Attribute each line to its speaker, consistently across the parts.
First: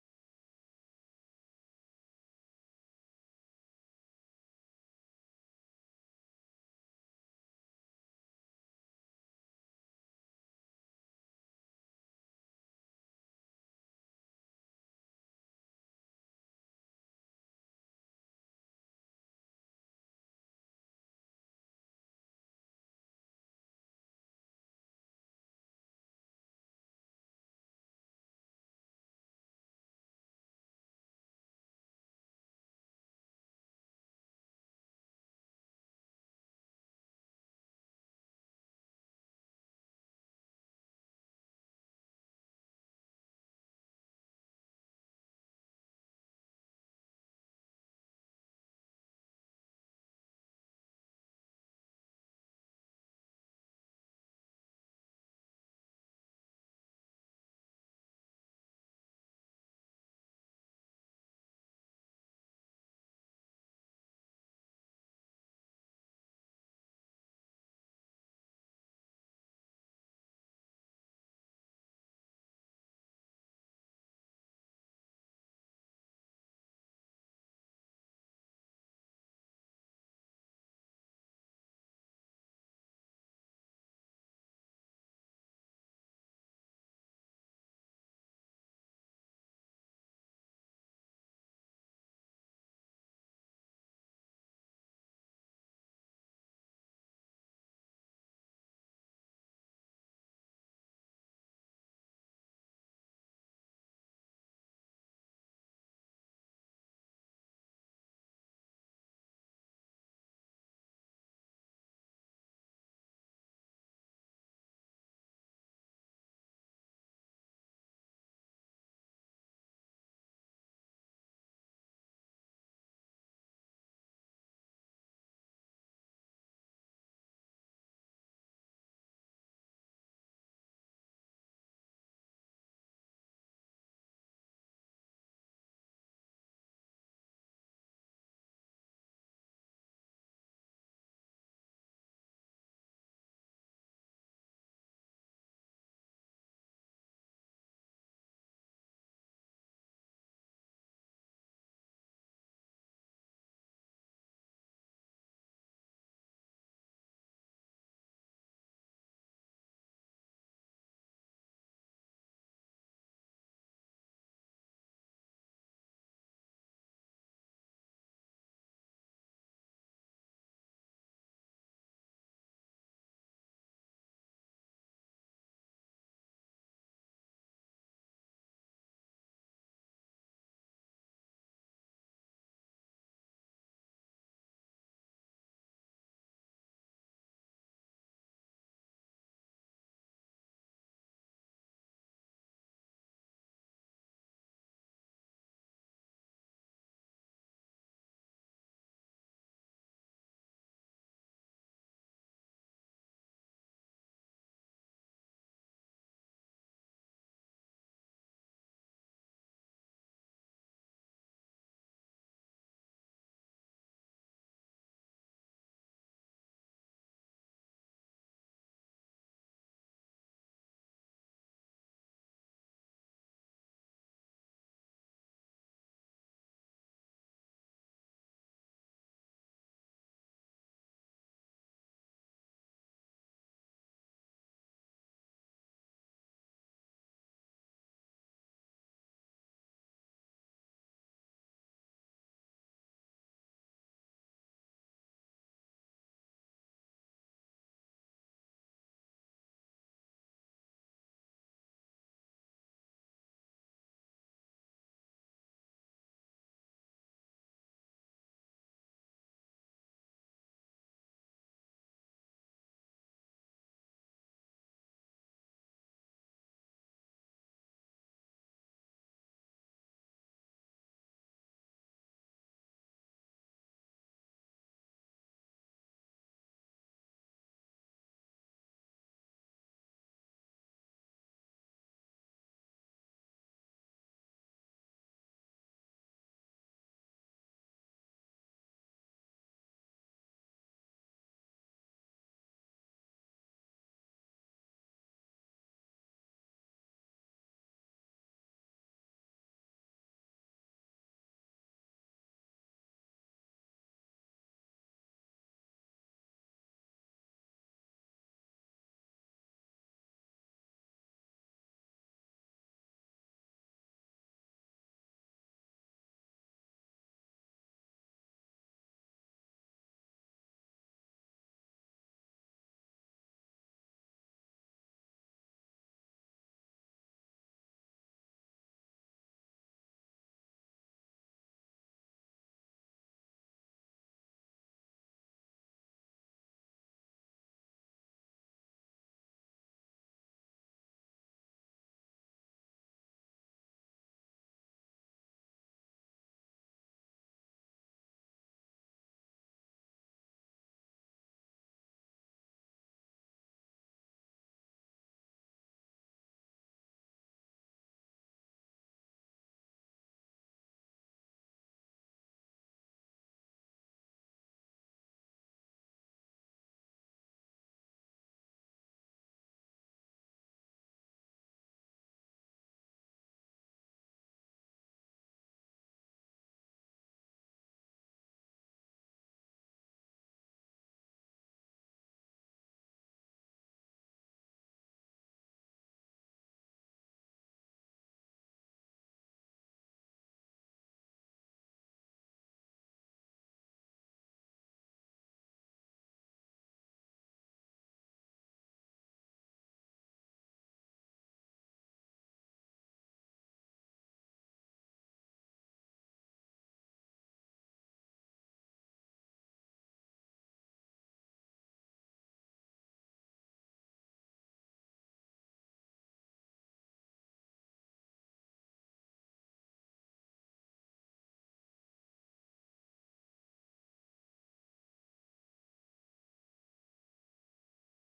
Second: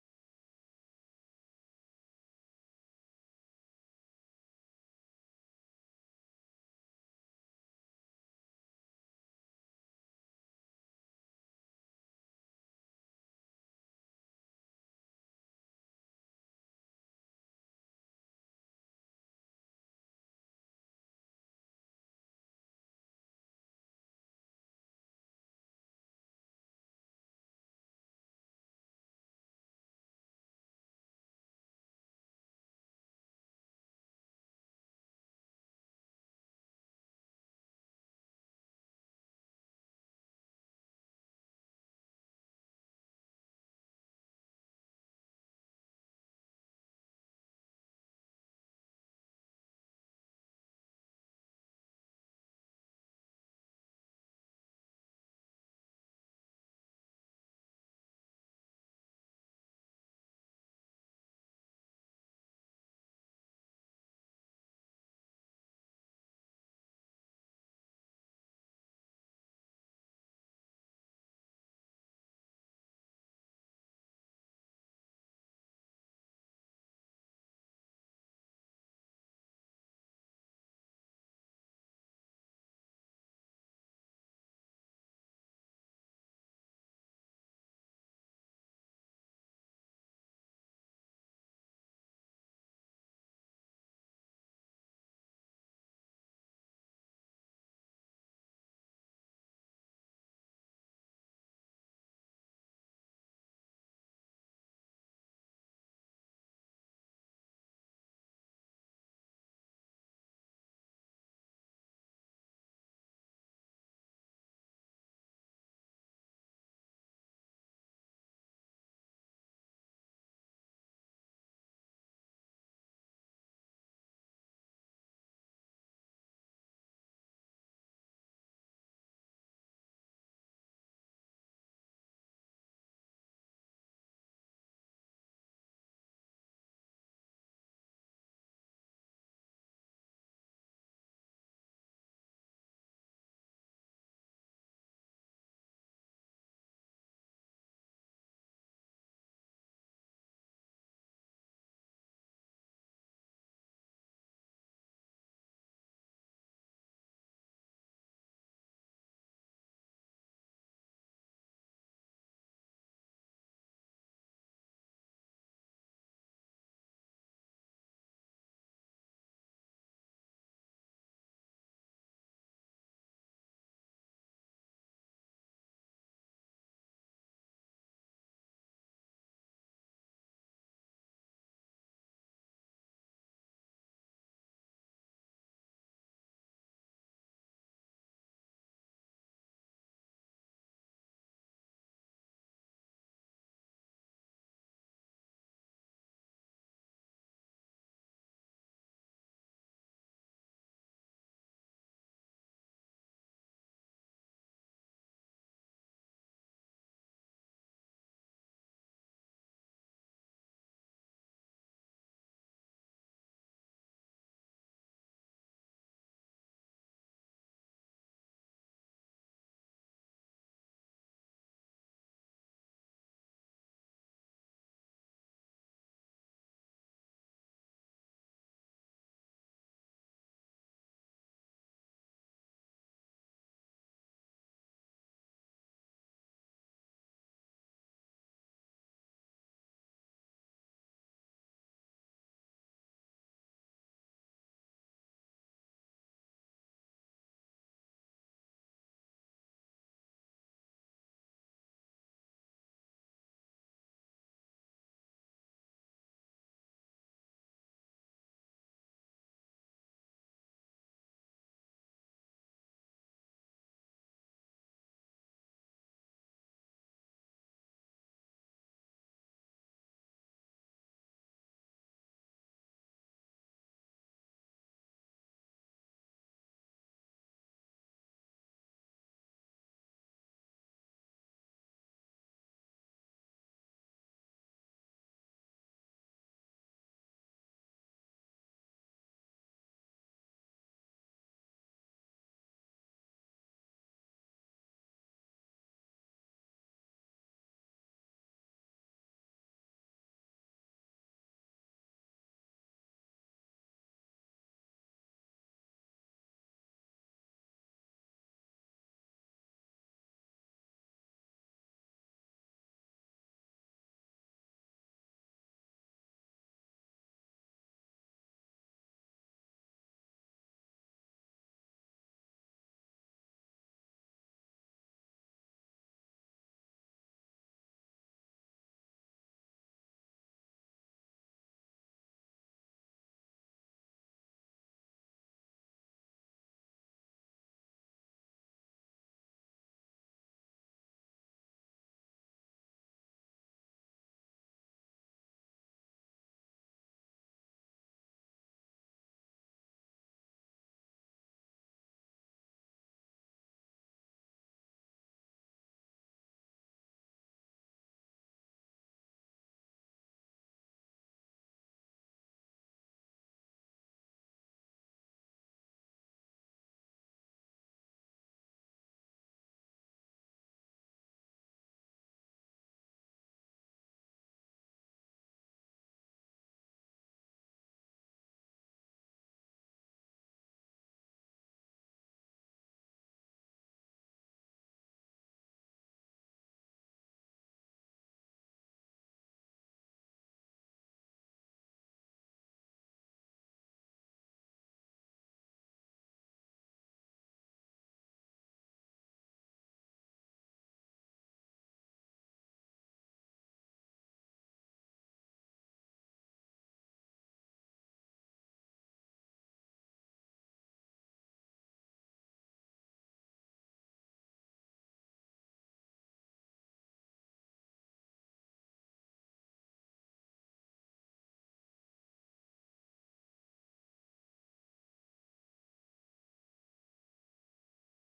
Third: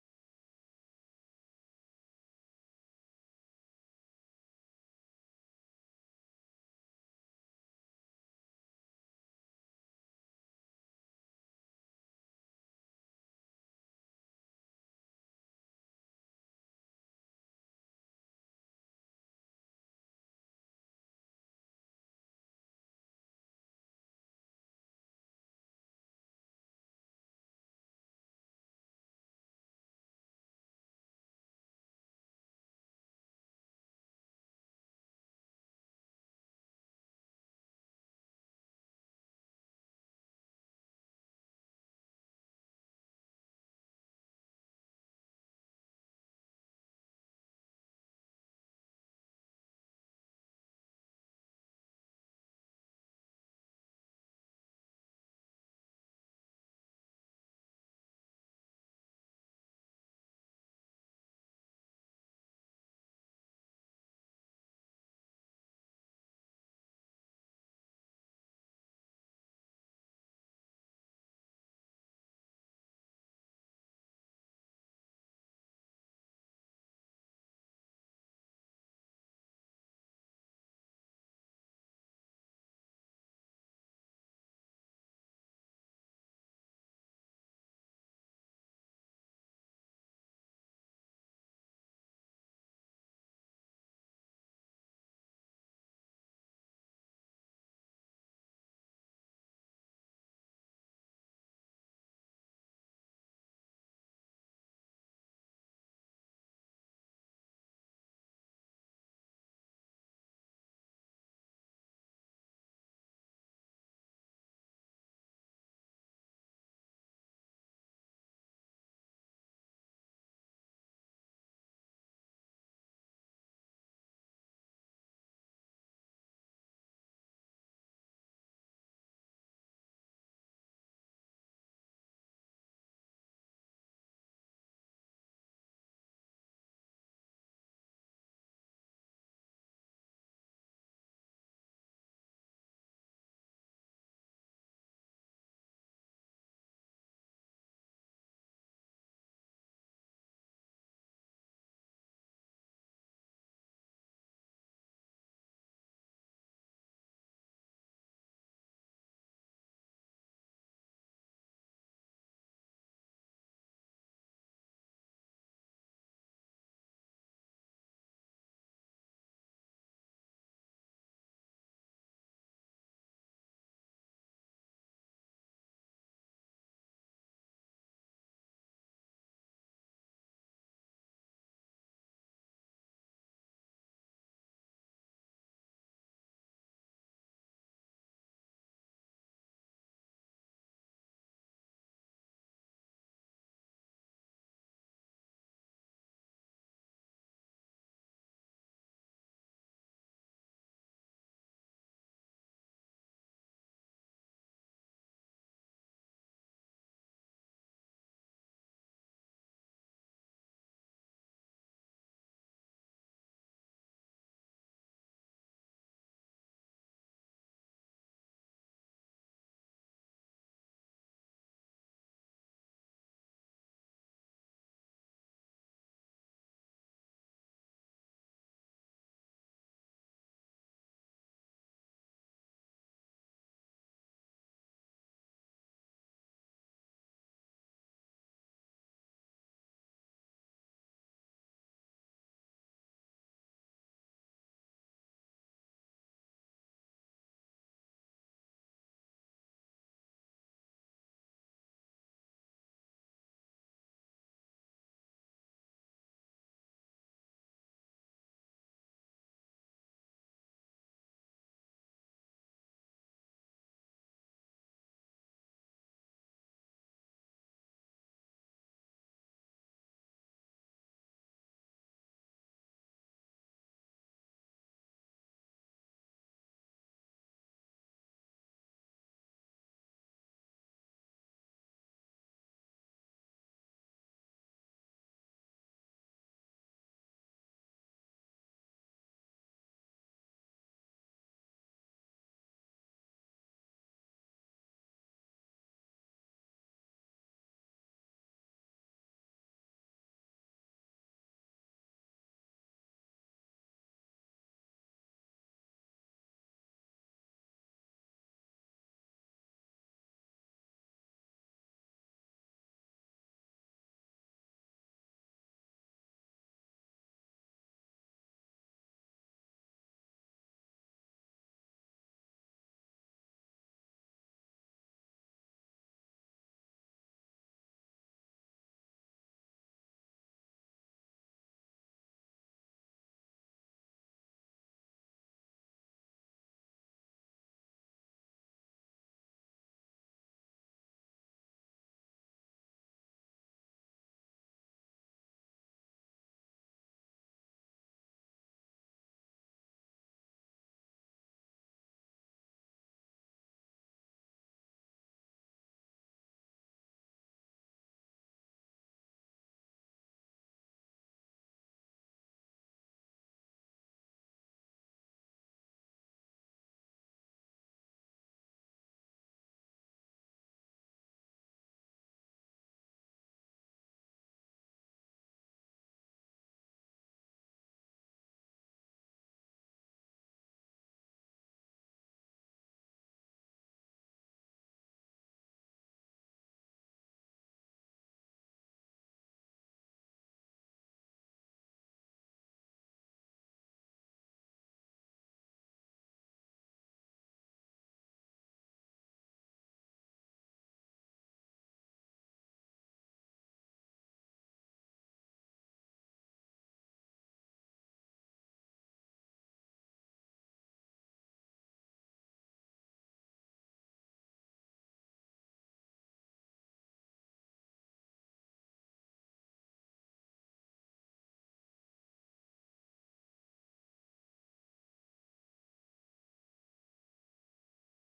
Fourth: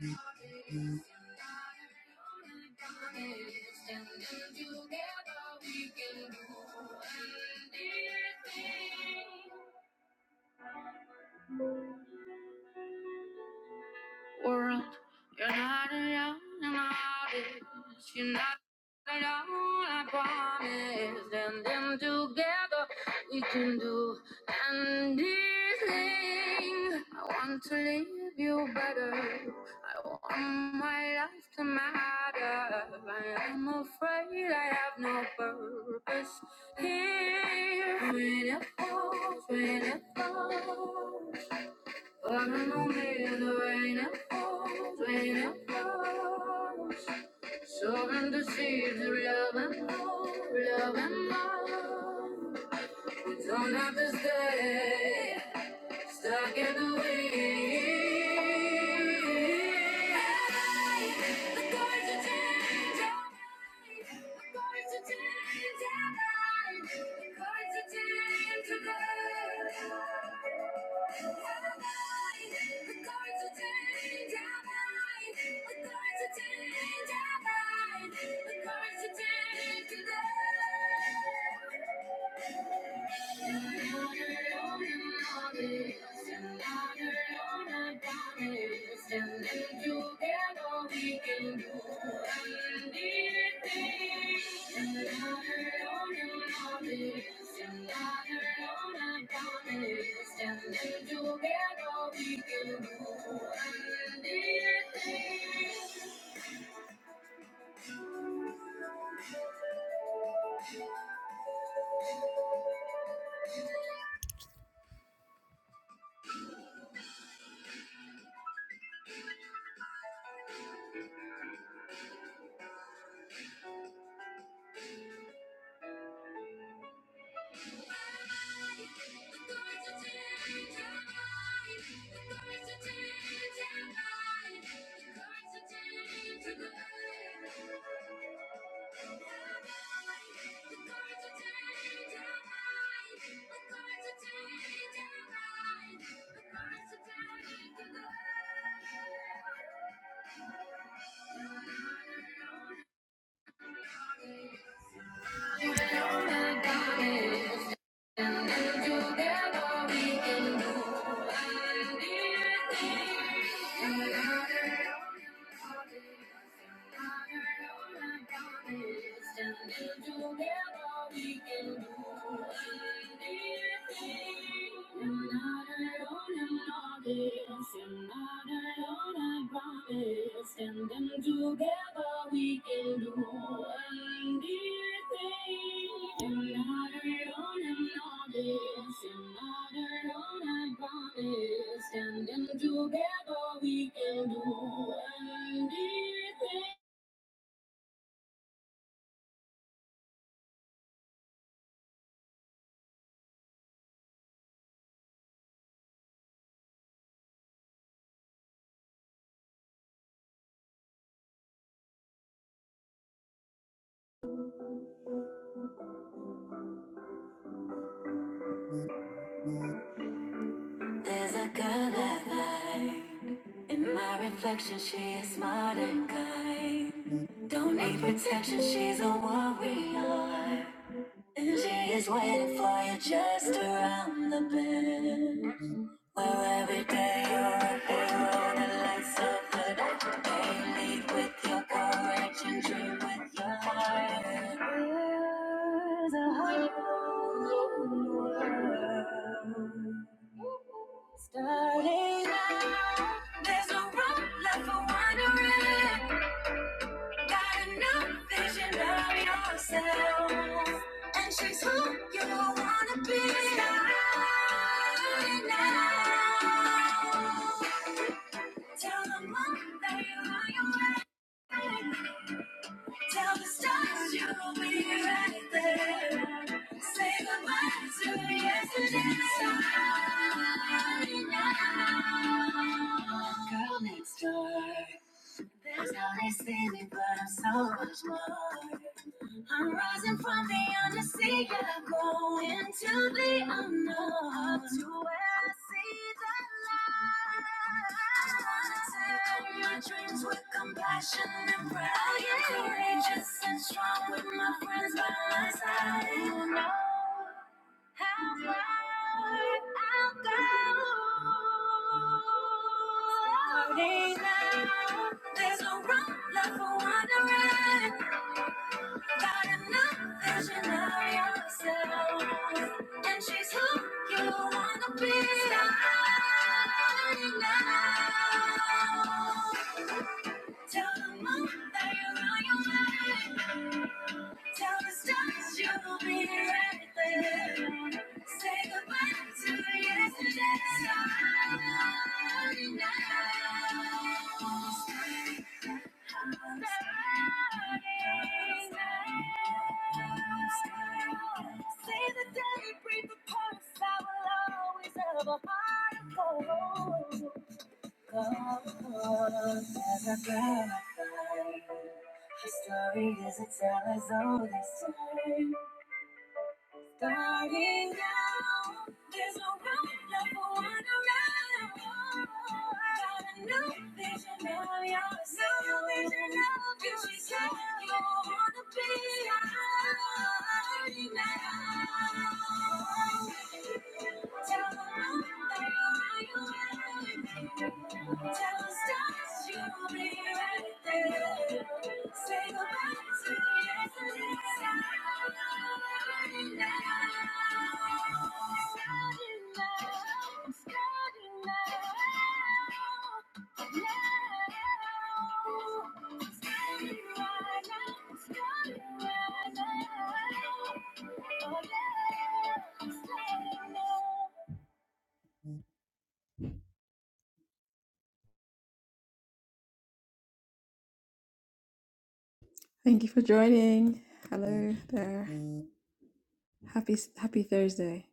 Speaker 1: Standing together, we can do anything. world. You're not alone, I'm honest. You're not alone, I promise. And then together we can do anything. I want to leave you better. I want my life to matter. I am afraid I have no purpose here. When it falls, when it falls. What a moment in the rain and falls, rain and falls. Surrender seeds, of love and more, love and more. You don't have to stay stuck in the wind. I'm not this, I'm not alone, I promise. Standing together, we can do anything. There's a color. light. In my reflection, she is smart and kind. Don't need protection, she's a warrior. And she is waiting for you just around the bend. Where every day you're a hero that lights up the dark day. Lead with your courage and dream with your heart. The hope you They're all left for wandering. Got enough vision beyond. It's who you be. Thank you for joining. Hello there. Happy Happy Thursday.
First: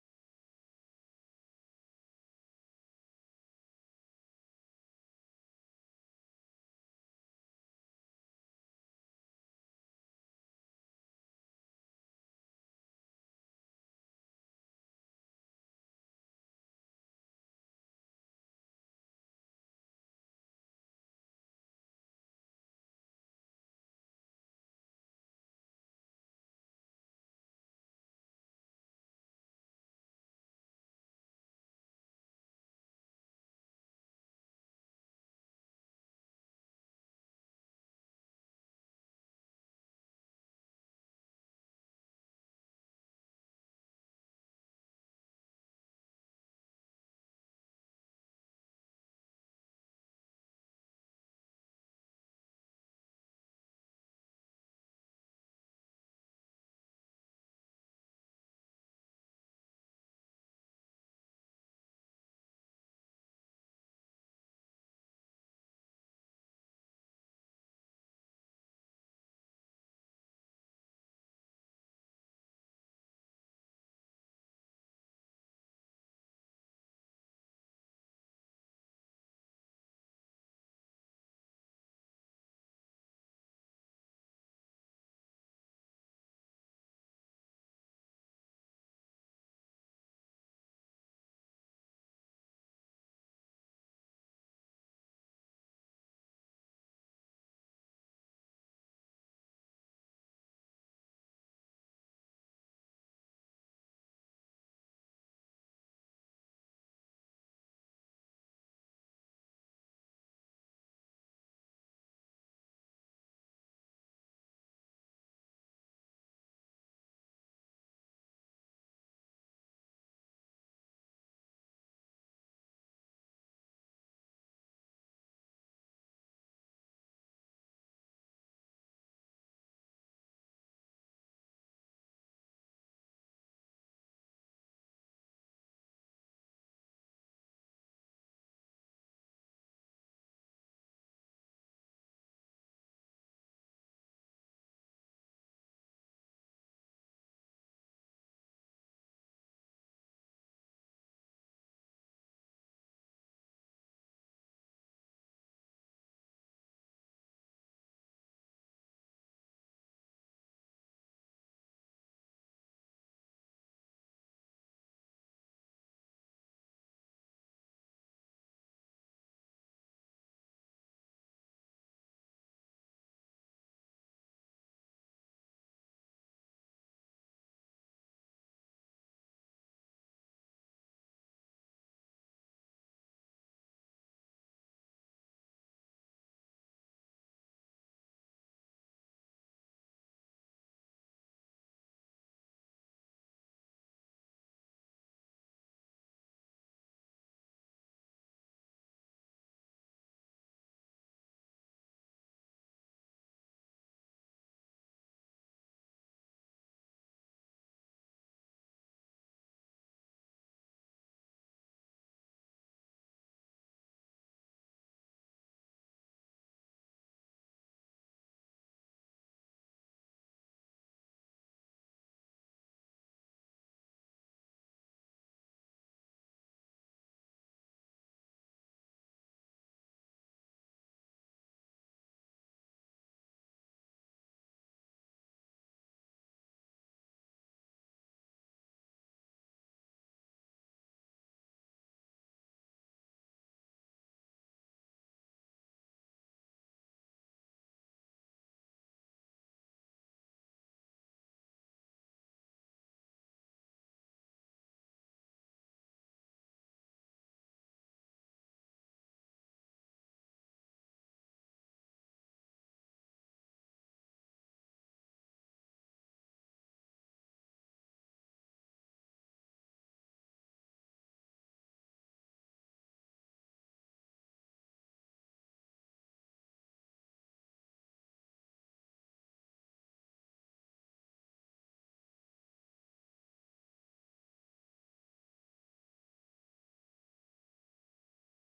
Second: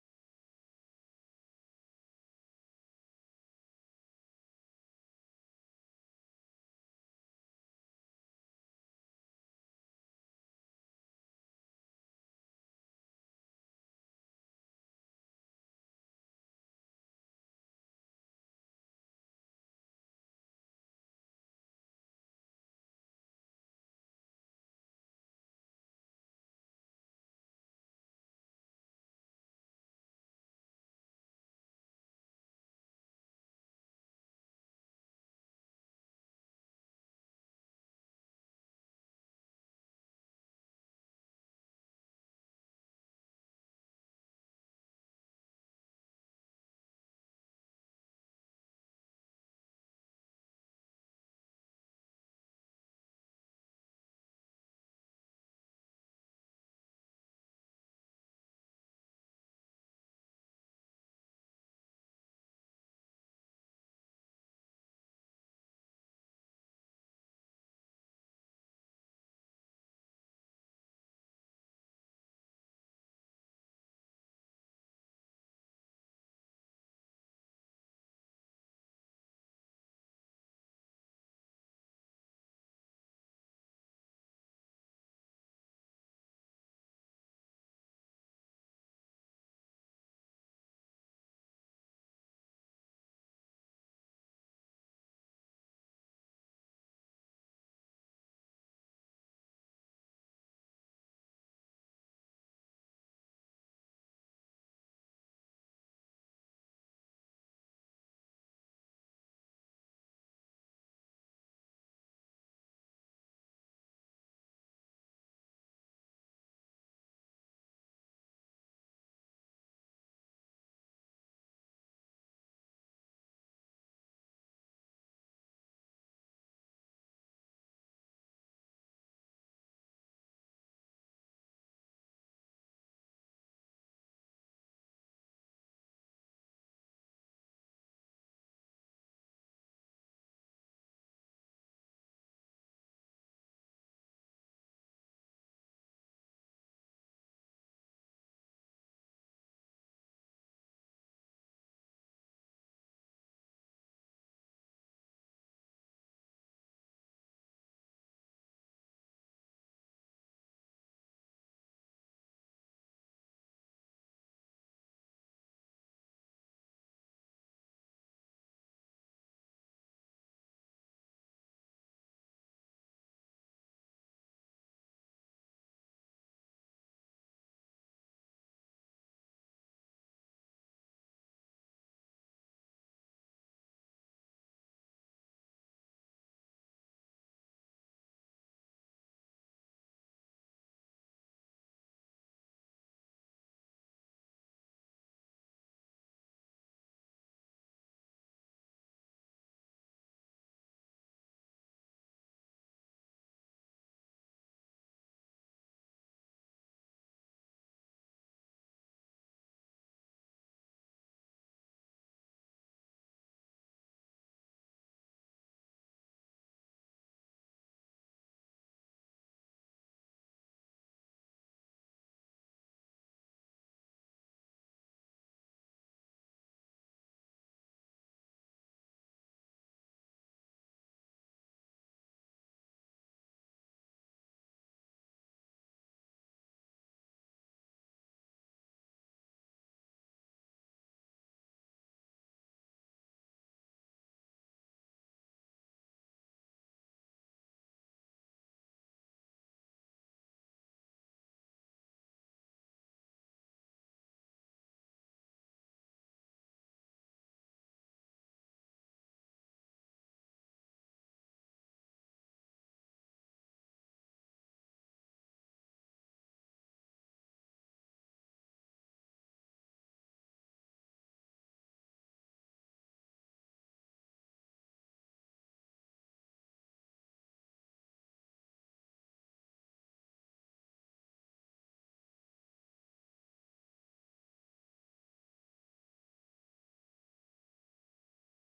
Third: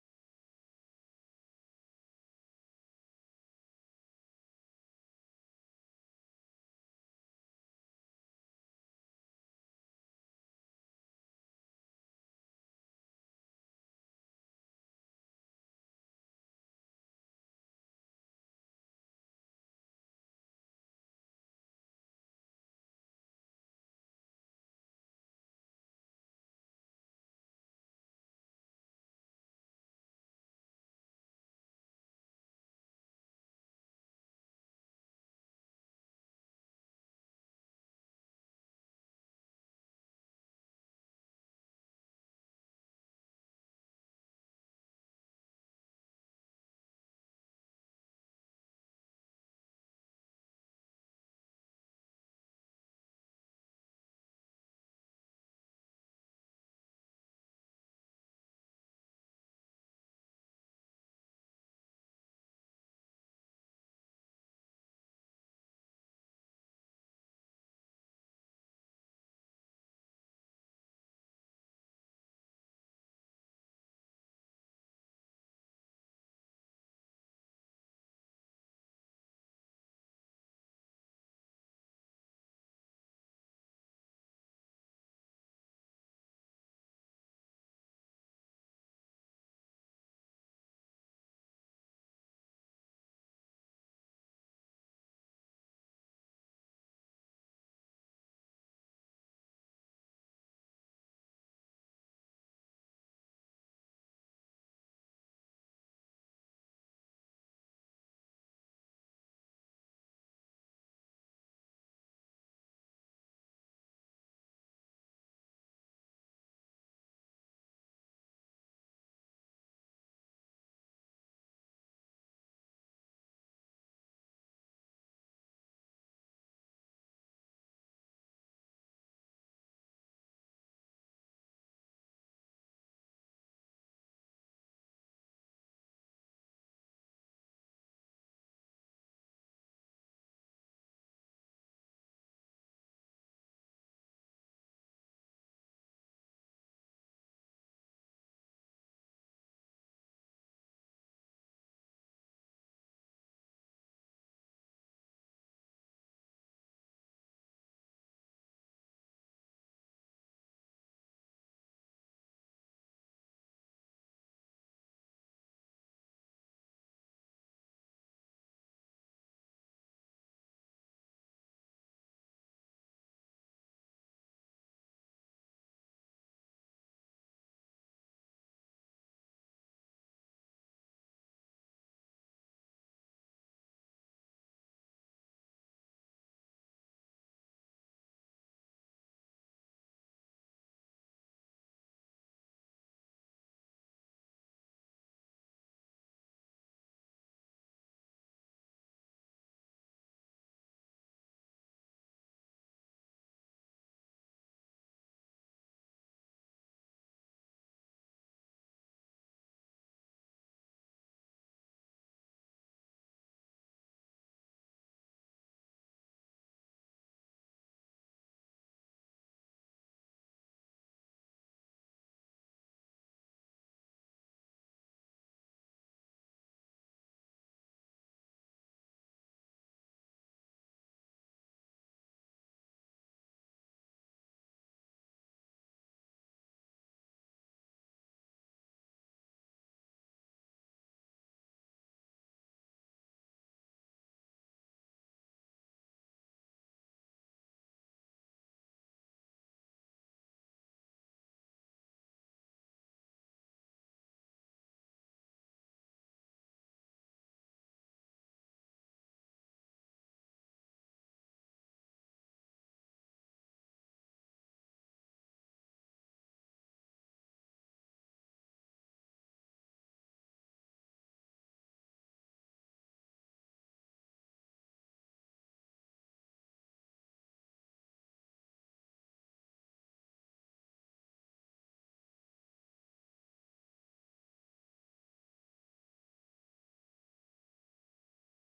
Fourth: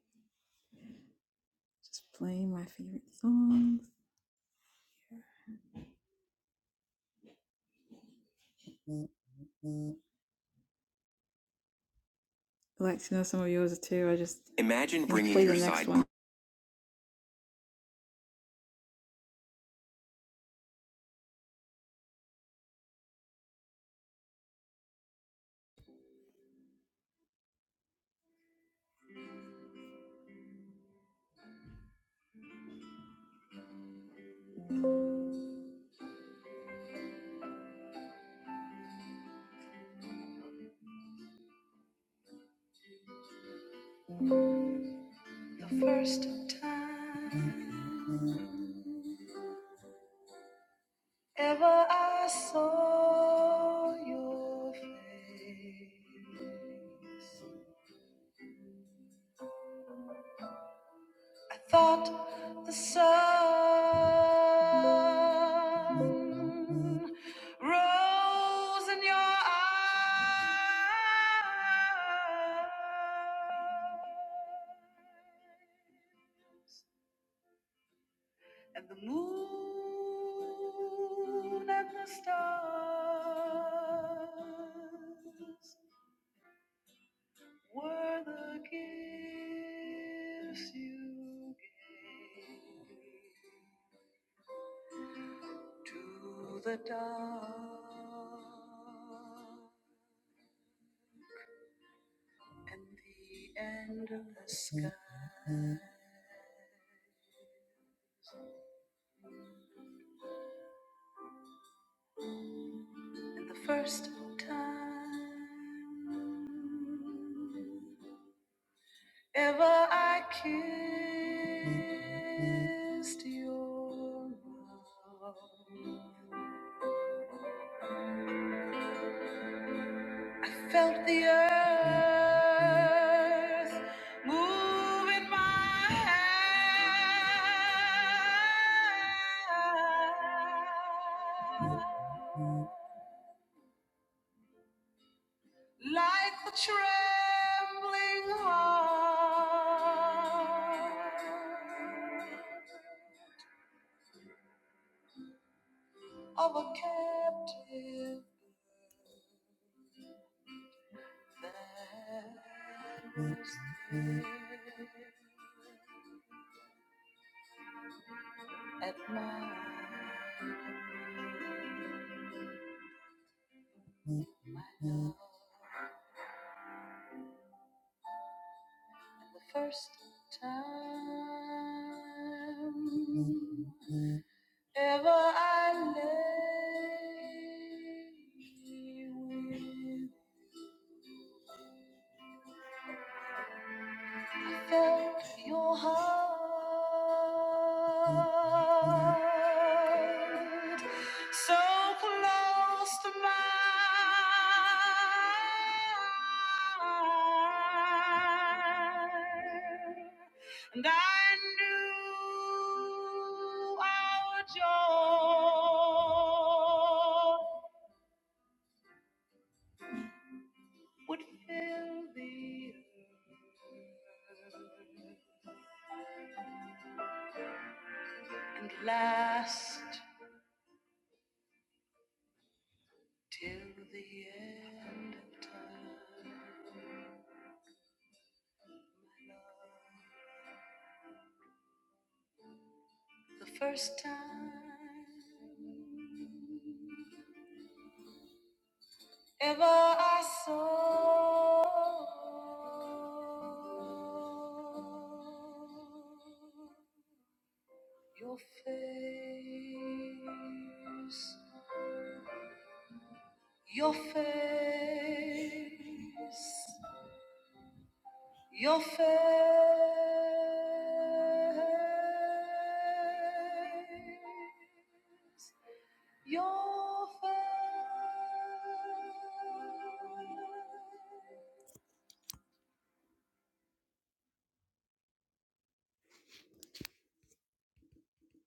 Speaker 1: Just playing my favorite songs. I'd like to know some of yours too. I just imagine gonna bringing play your the next side. one.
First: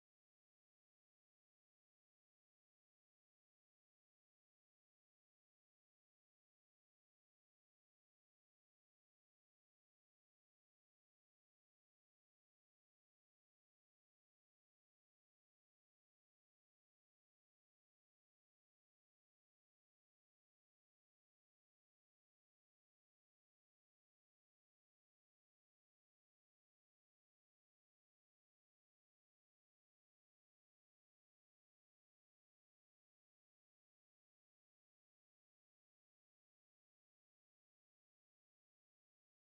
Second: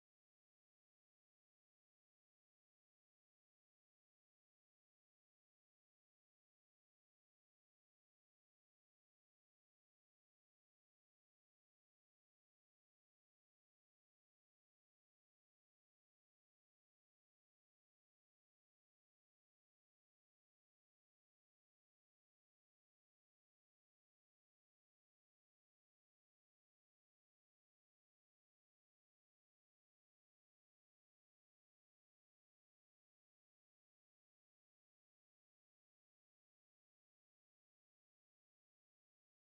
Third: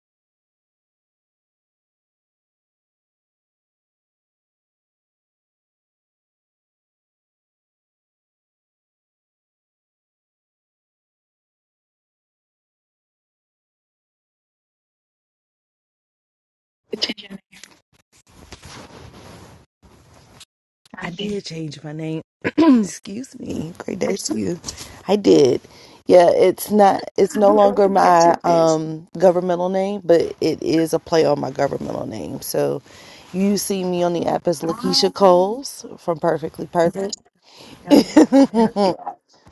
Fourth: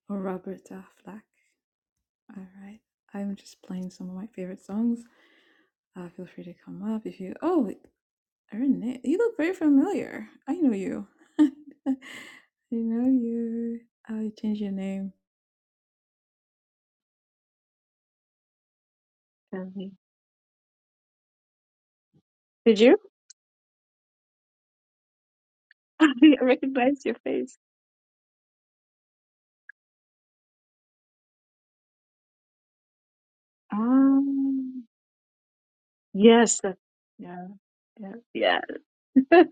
Speaker 1: Oh, Robert Affleck. All right. I'm just playing some of my favorite songs. Uh, feel free to come up if you. Oh, Renee, you look very familiar. I know you. I know you. Oh, you changed your name.
Speaker 2: I did change my name.
Speaker 1: Did you?
Speaker 2: Excuse me. Great day to you. I did.
Speaker 1: I
Speaker 2: Yeah, it's not
Speaker 1: recognize your
Speaker 2: it's
Speaker 1: face.
Speaker 2: no longer my um governmental name, but it is a play on my governmental name. So you see me on the app as
Speaker 1: Um,
Speaker 2: Lakeisha Coles from
Speaker 1: yes,
Speaker 2: Perfectly
Speaker 1: that,
Speaker 2: Perfect.
Speaker 1: yeah, yeah, yeah.
Speaker 2: but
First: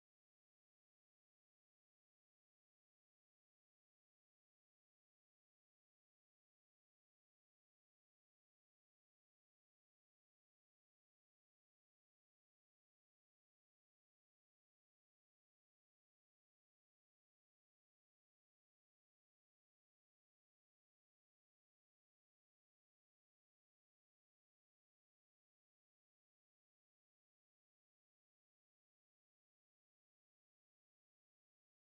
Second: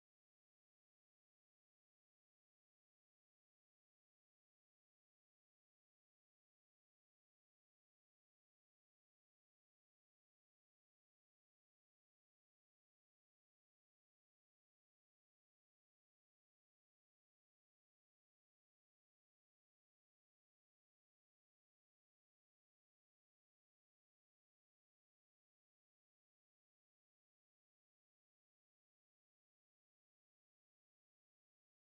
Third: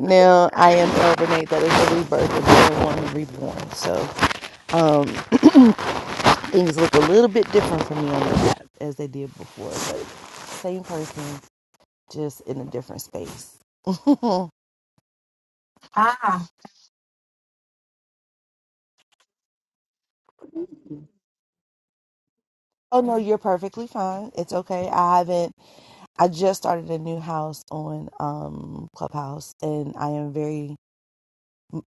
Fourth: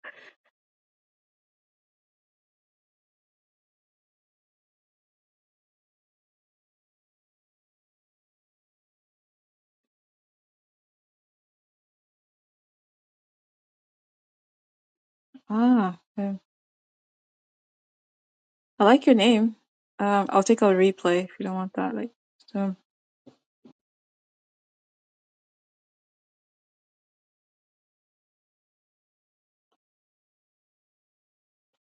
Speaker 2: now I am El Renee. That is the rebirth of being one, reborn. So um things look a little bit different for me on the app as they did before, but same person, just in a different space. oh
Speaker 1: Ah, yeah. I like your name. Um, I'll take a replay if you don't want that. Like, so
Speaker 2: no, you're perfectly fine. It's okay. I haven't I just started a new house on um Clubhouse and I am very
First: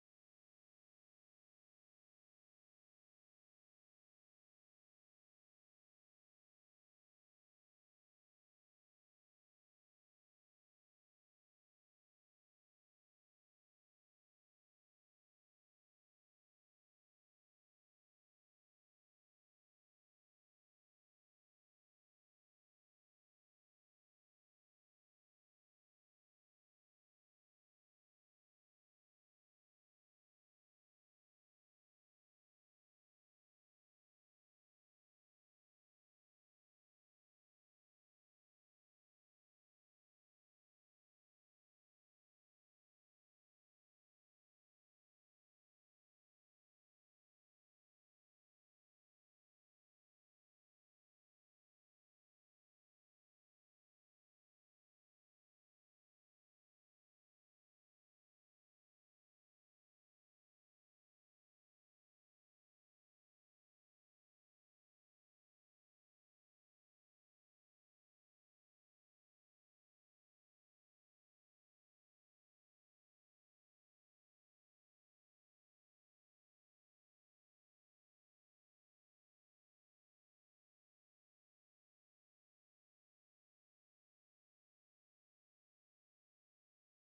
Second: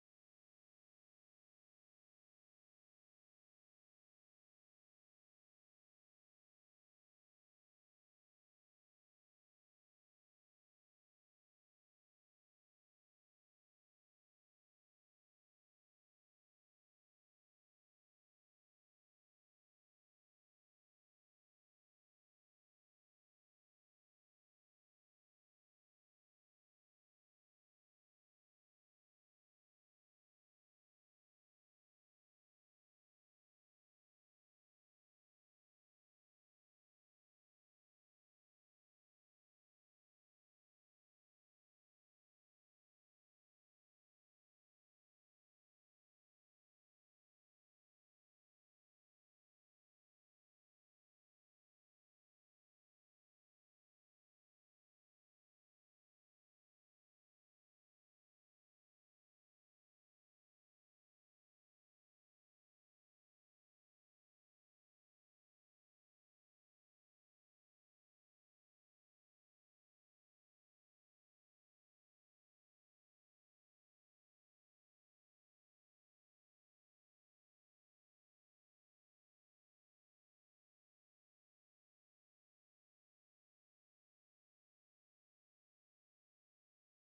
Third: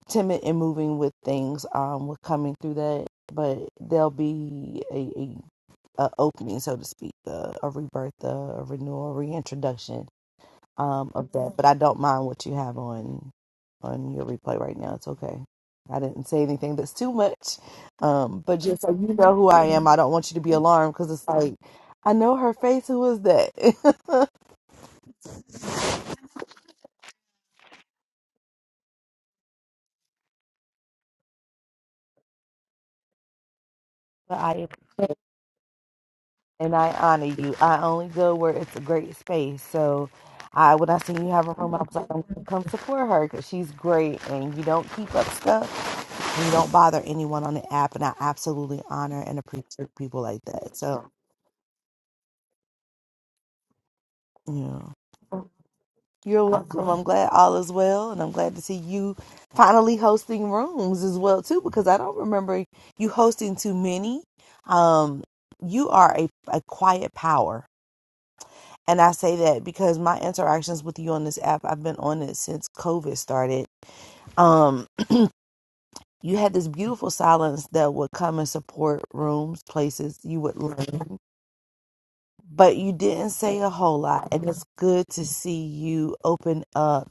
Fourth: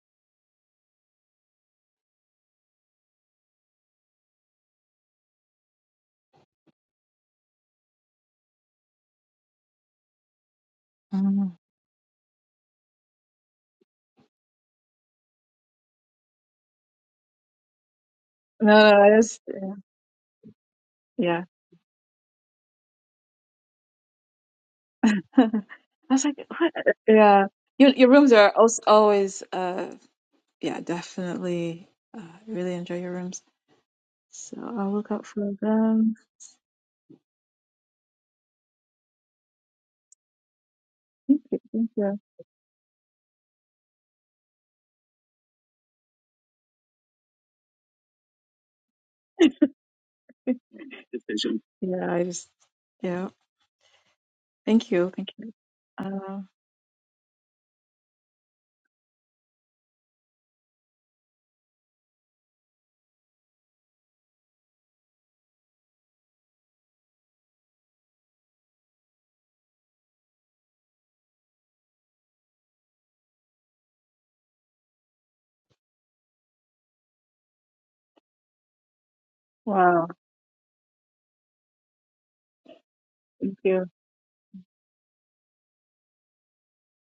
Speaker 2: timid in moving with things um with coming through that, but there'll be a, a, a opening so to speak, a, a rebirth, a, a renewal, a reintroduction um of that,
Speaker 1: mm.
Speaker 2: but I don't mind what you have on on your replay right now. It's okay. I didn't say anything that's too much. Um, but just so
Speaker 1: no, no,
Speaker 2: you
Speaker 1: I
Speaker 2: know
Speaker 1: just
Speaker 2: who I am, I don't want you to be alarmed because it's
Speaker 1: yeah.
Speaker 2: like I know her face. Who is that? but
Speaker 1: I was like, what? Yeah, your your rooms are also always uh, yeah, definitely. Uh, I really enjoy your rooms, so
Speaker 2: I
Speaker 1: I'll look
Speaker 2: appreciate
Speaker 1: out for them.
Speaker 2: and I honor you. I only go where it's a great space. So I when I seen you have a room, I
Speaker 1: Thank
Speaker 2: was like,
Speaker 1: you.
Speaker 2: I'm gonna come support her because she's great, and you don't keep up stuff, and you don't bother anyone on the app, and I absolutely honor and appreciate people like that. So
Speaker 1: Yeah, I just, yeah.
Speaker 2: yeah.
Speaker 1: Thank you. Thank you.
Speaker 2: You're welcome. I'm glad all is well, and I'm glad to see you finally hosting rooms as well too, because I don't remember you hosting too many. Um, you are a, a quiet power, and I say that because my interactions with you on this app, I've been on it since COVID started. Um, you had this beautiful silence that would come and support rooms, places you would learn, but you didn't say a whole lot, and it's good to see you open up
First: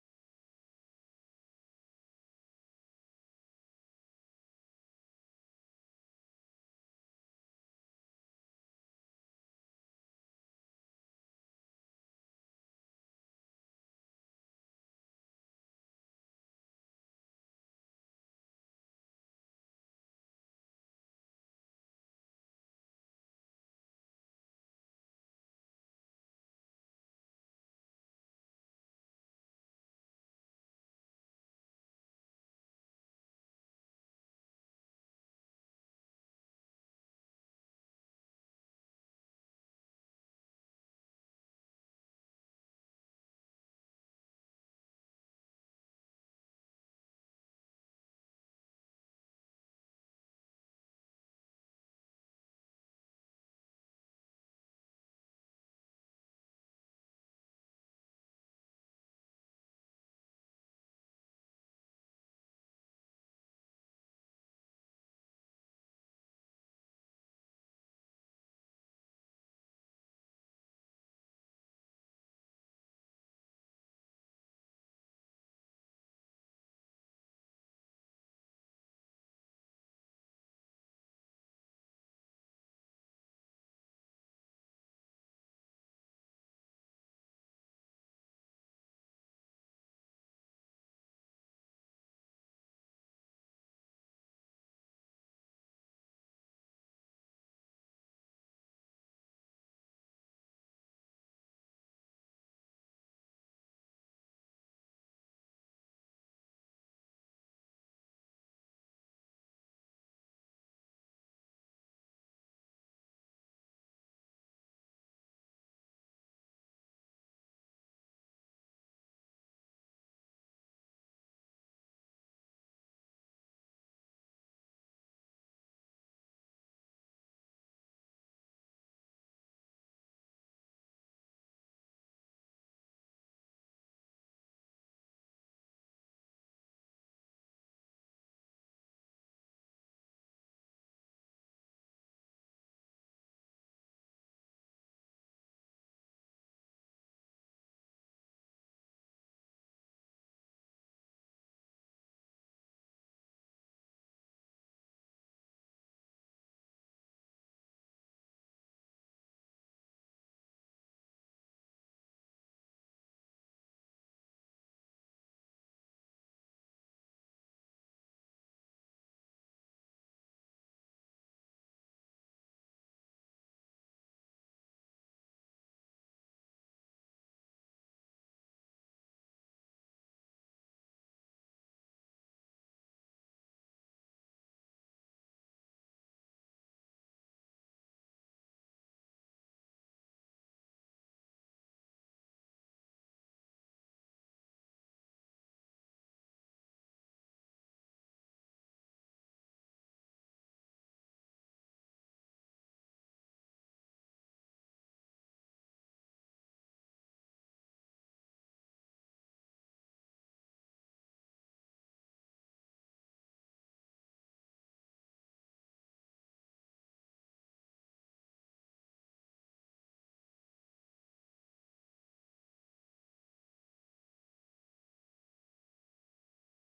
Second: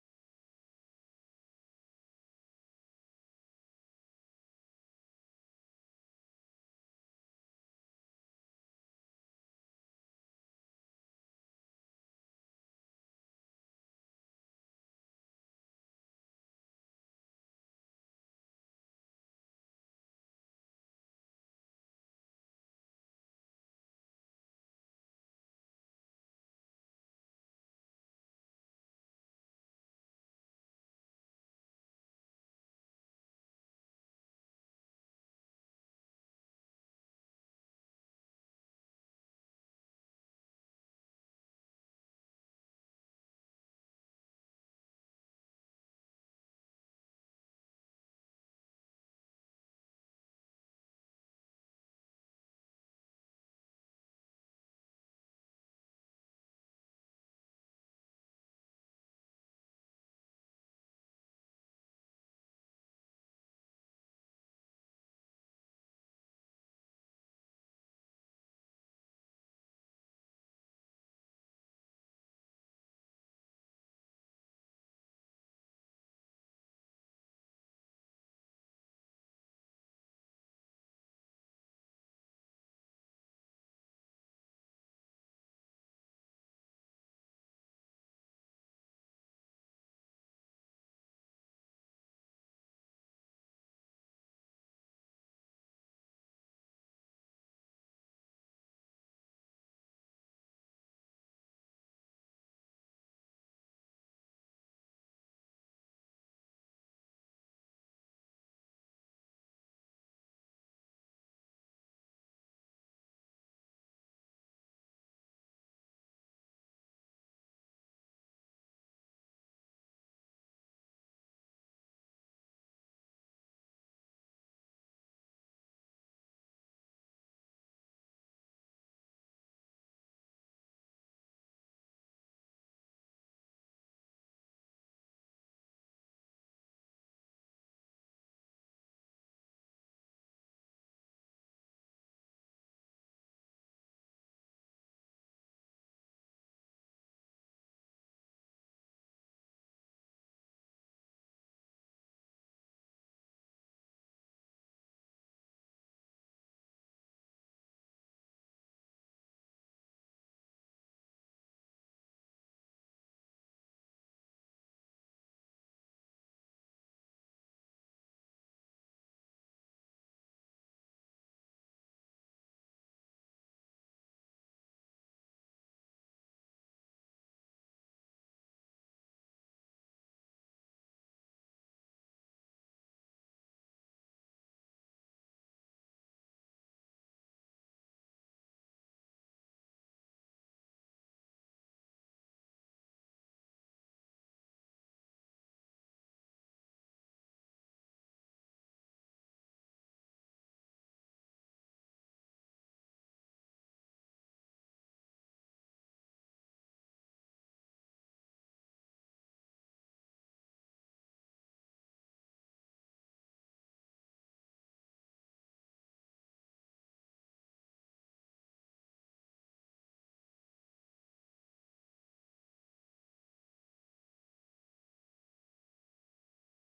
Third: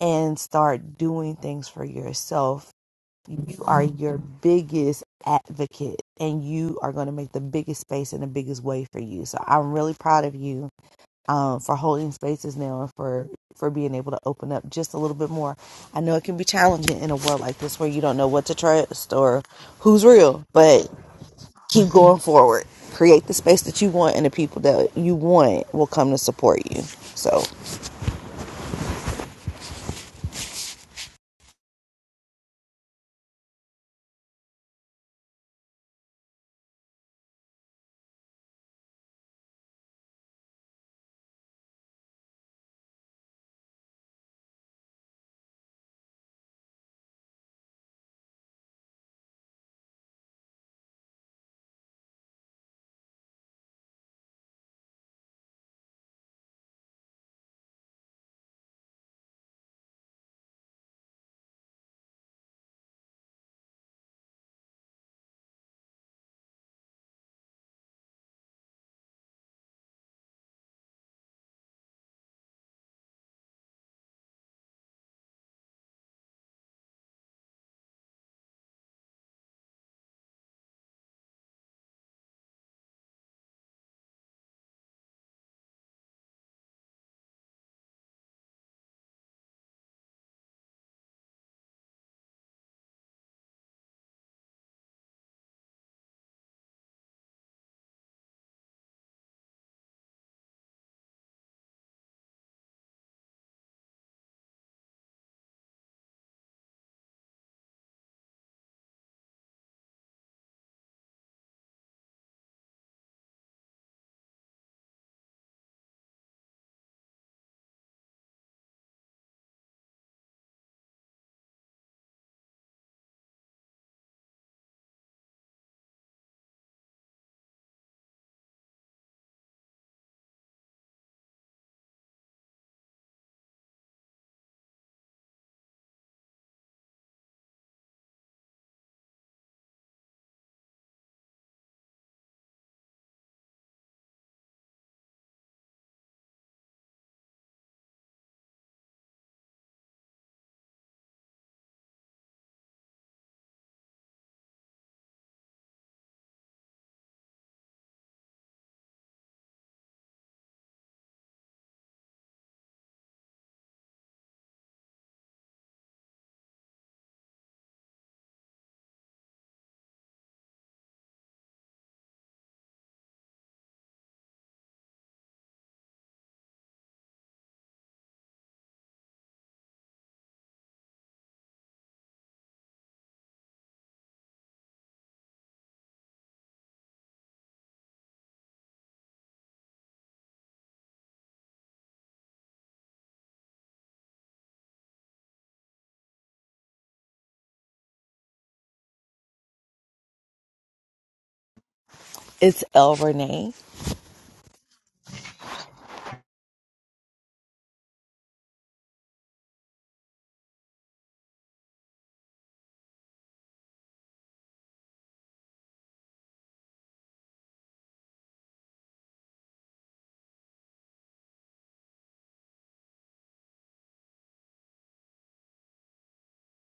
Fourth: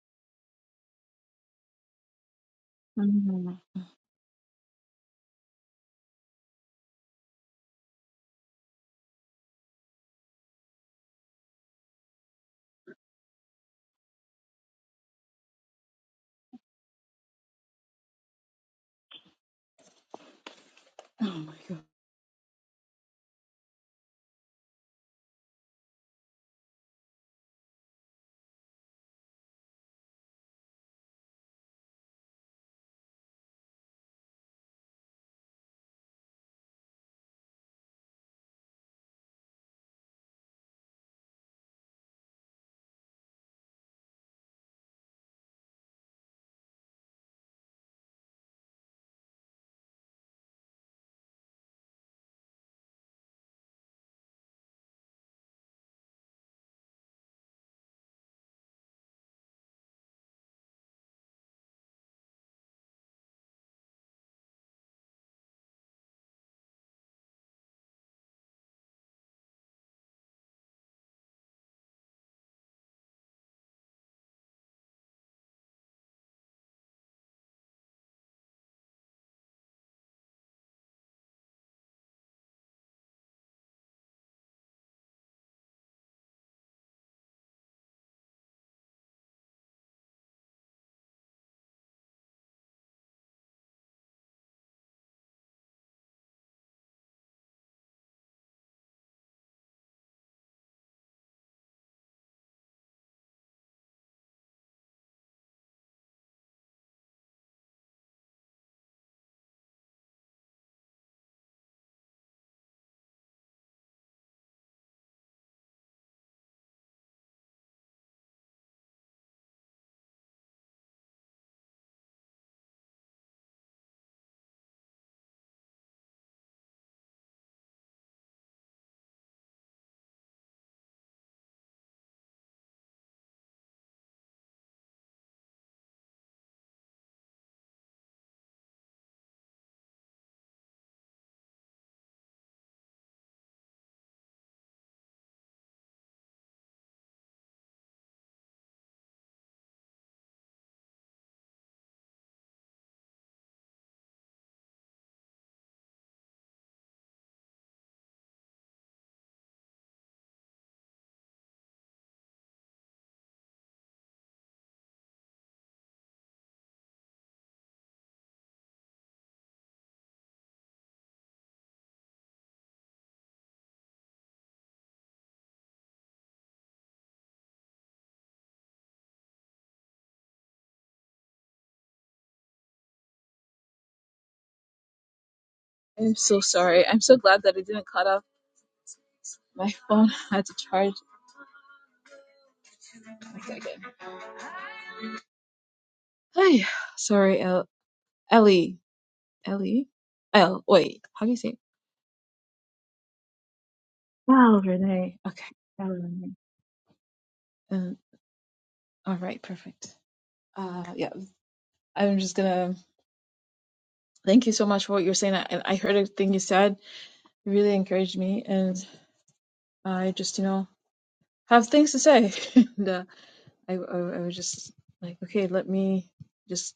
Speaker 2: and start doing things for yourself.
Speaker 1: Mm.
Speaker 2: You are your biggest advocate and you are going to make the biggest space and the biggest way for you. So I'm really proud of you um, for holding spaces now and for, for being able to open up just a little bit more. I know it can be challenging in a world like this where you don't know what to trust or who's real, but keep going forward. Create the space that you want and the people that you want will come to support you. So
Speaker 1: I'm so sorry. I'm so glad that I didn't cut off my phone. I had to charge. One second. Hi. Sorry, El- Ellie. Ellie? El. Wait. How do you say it?
Speaker 2: it's El Renee.
Speaker 1: Wow, Renee. Okay. Wow, Renee. Um, all right. Perfect. Uh, yeah. I'm just gonna thank you so much for what you're saying. I, and I heard everything you said. You really encouraged me, and I just, you know. have things to say. and uh, I, I I was just like, okay, let me just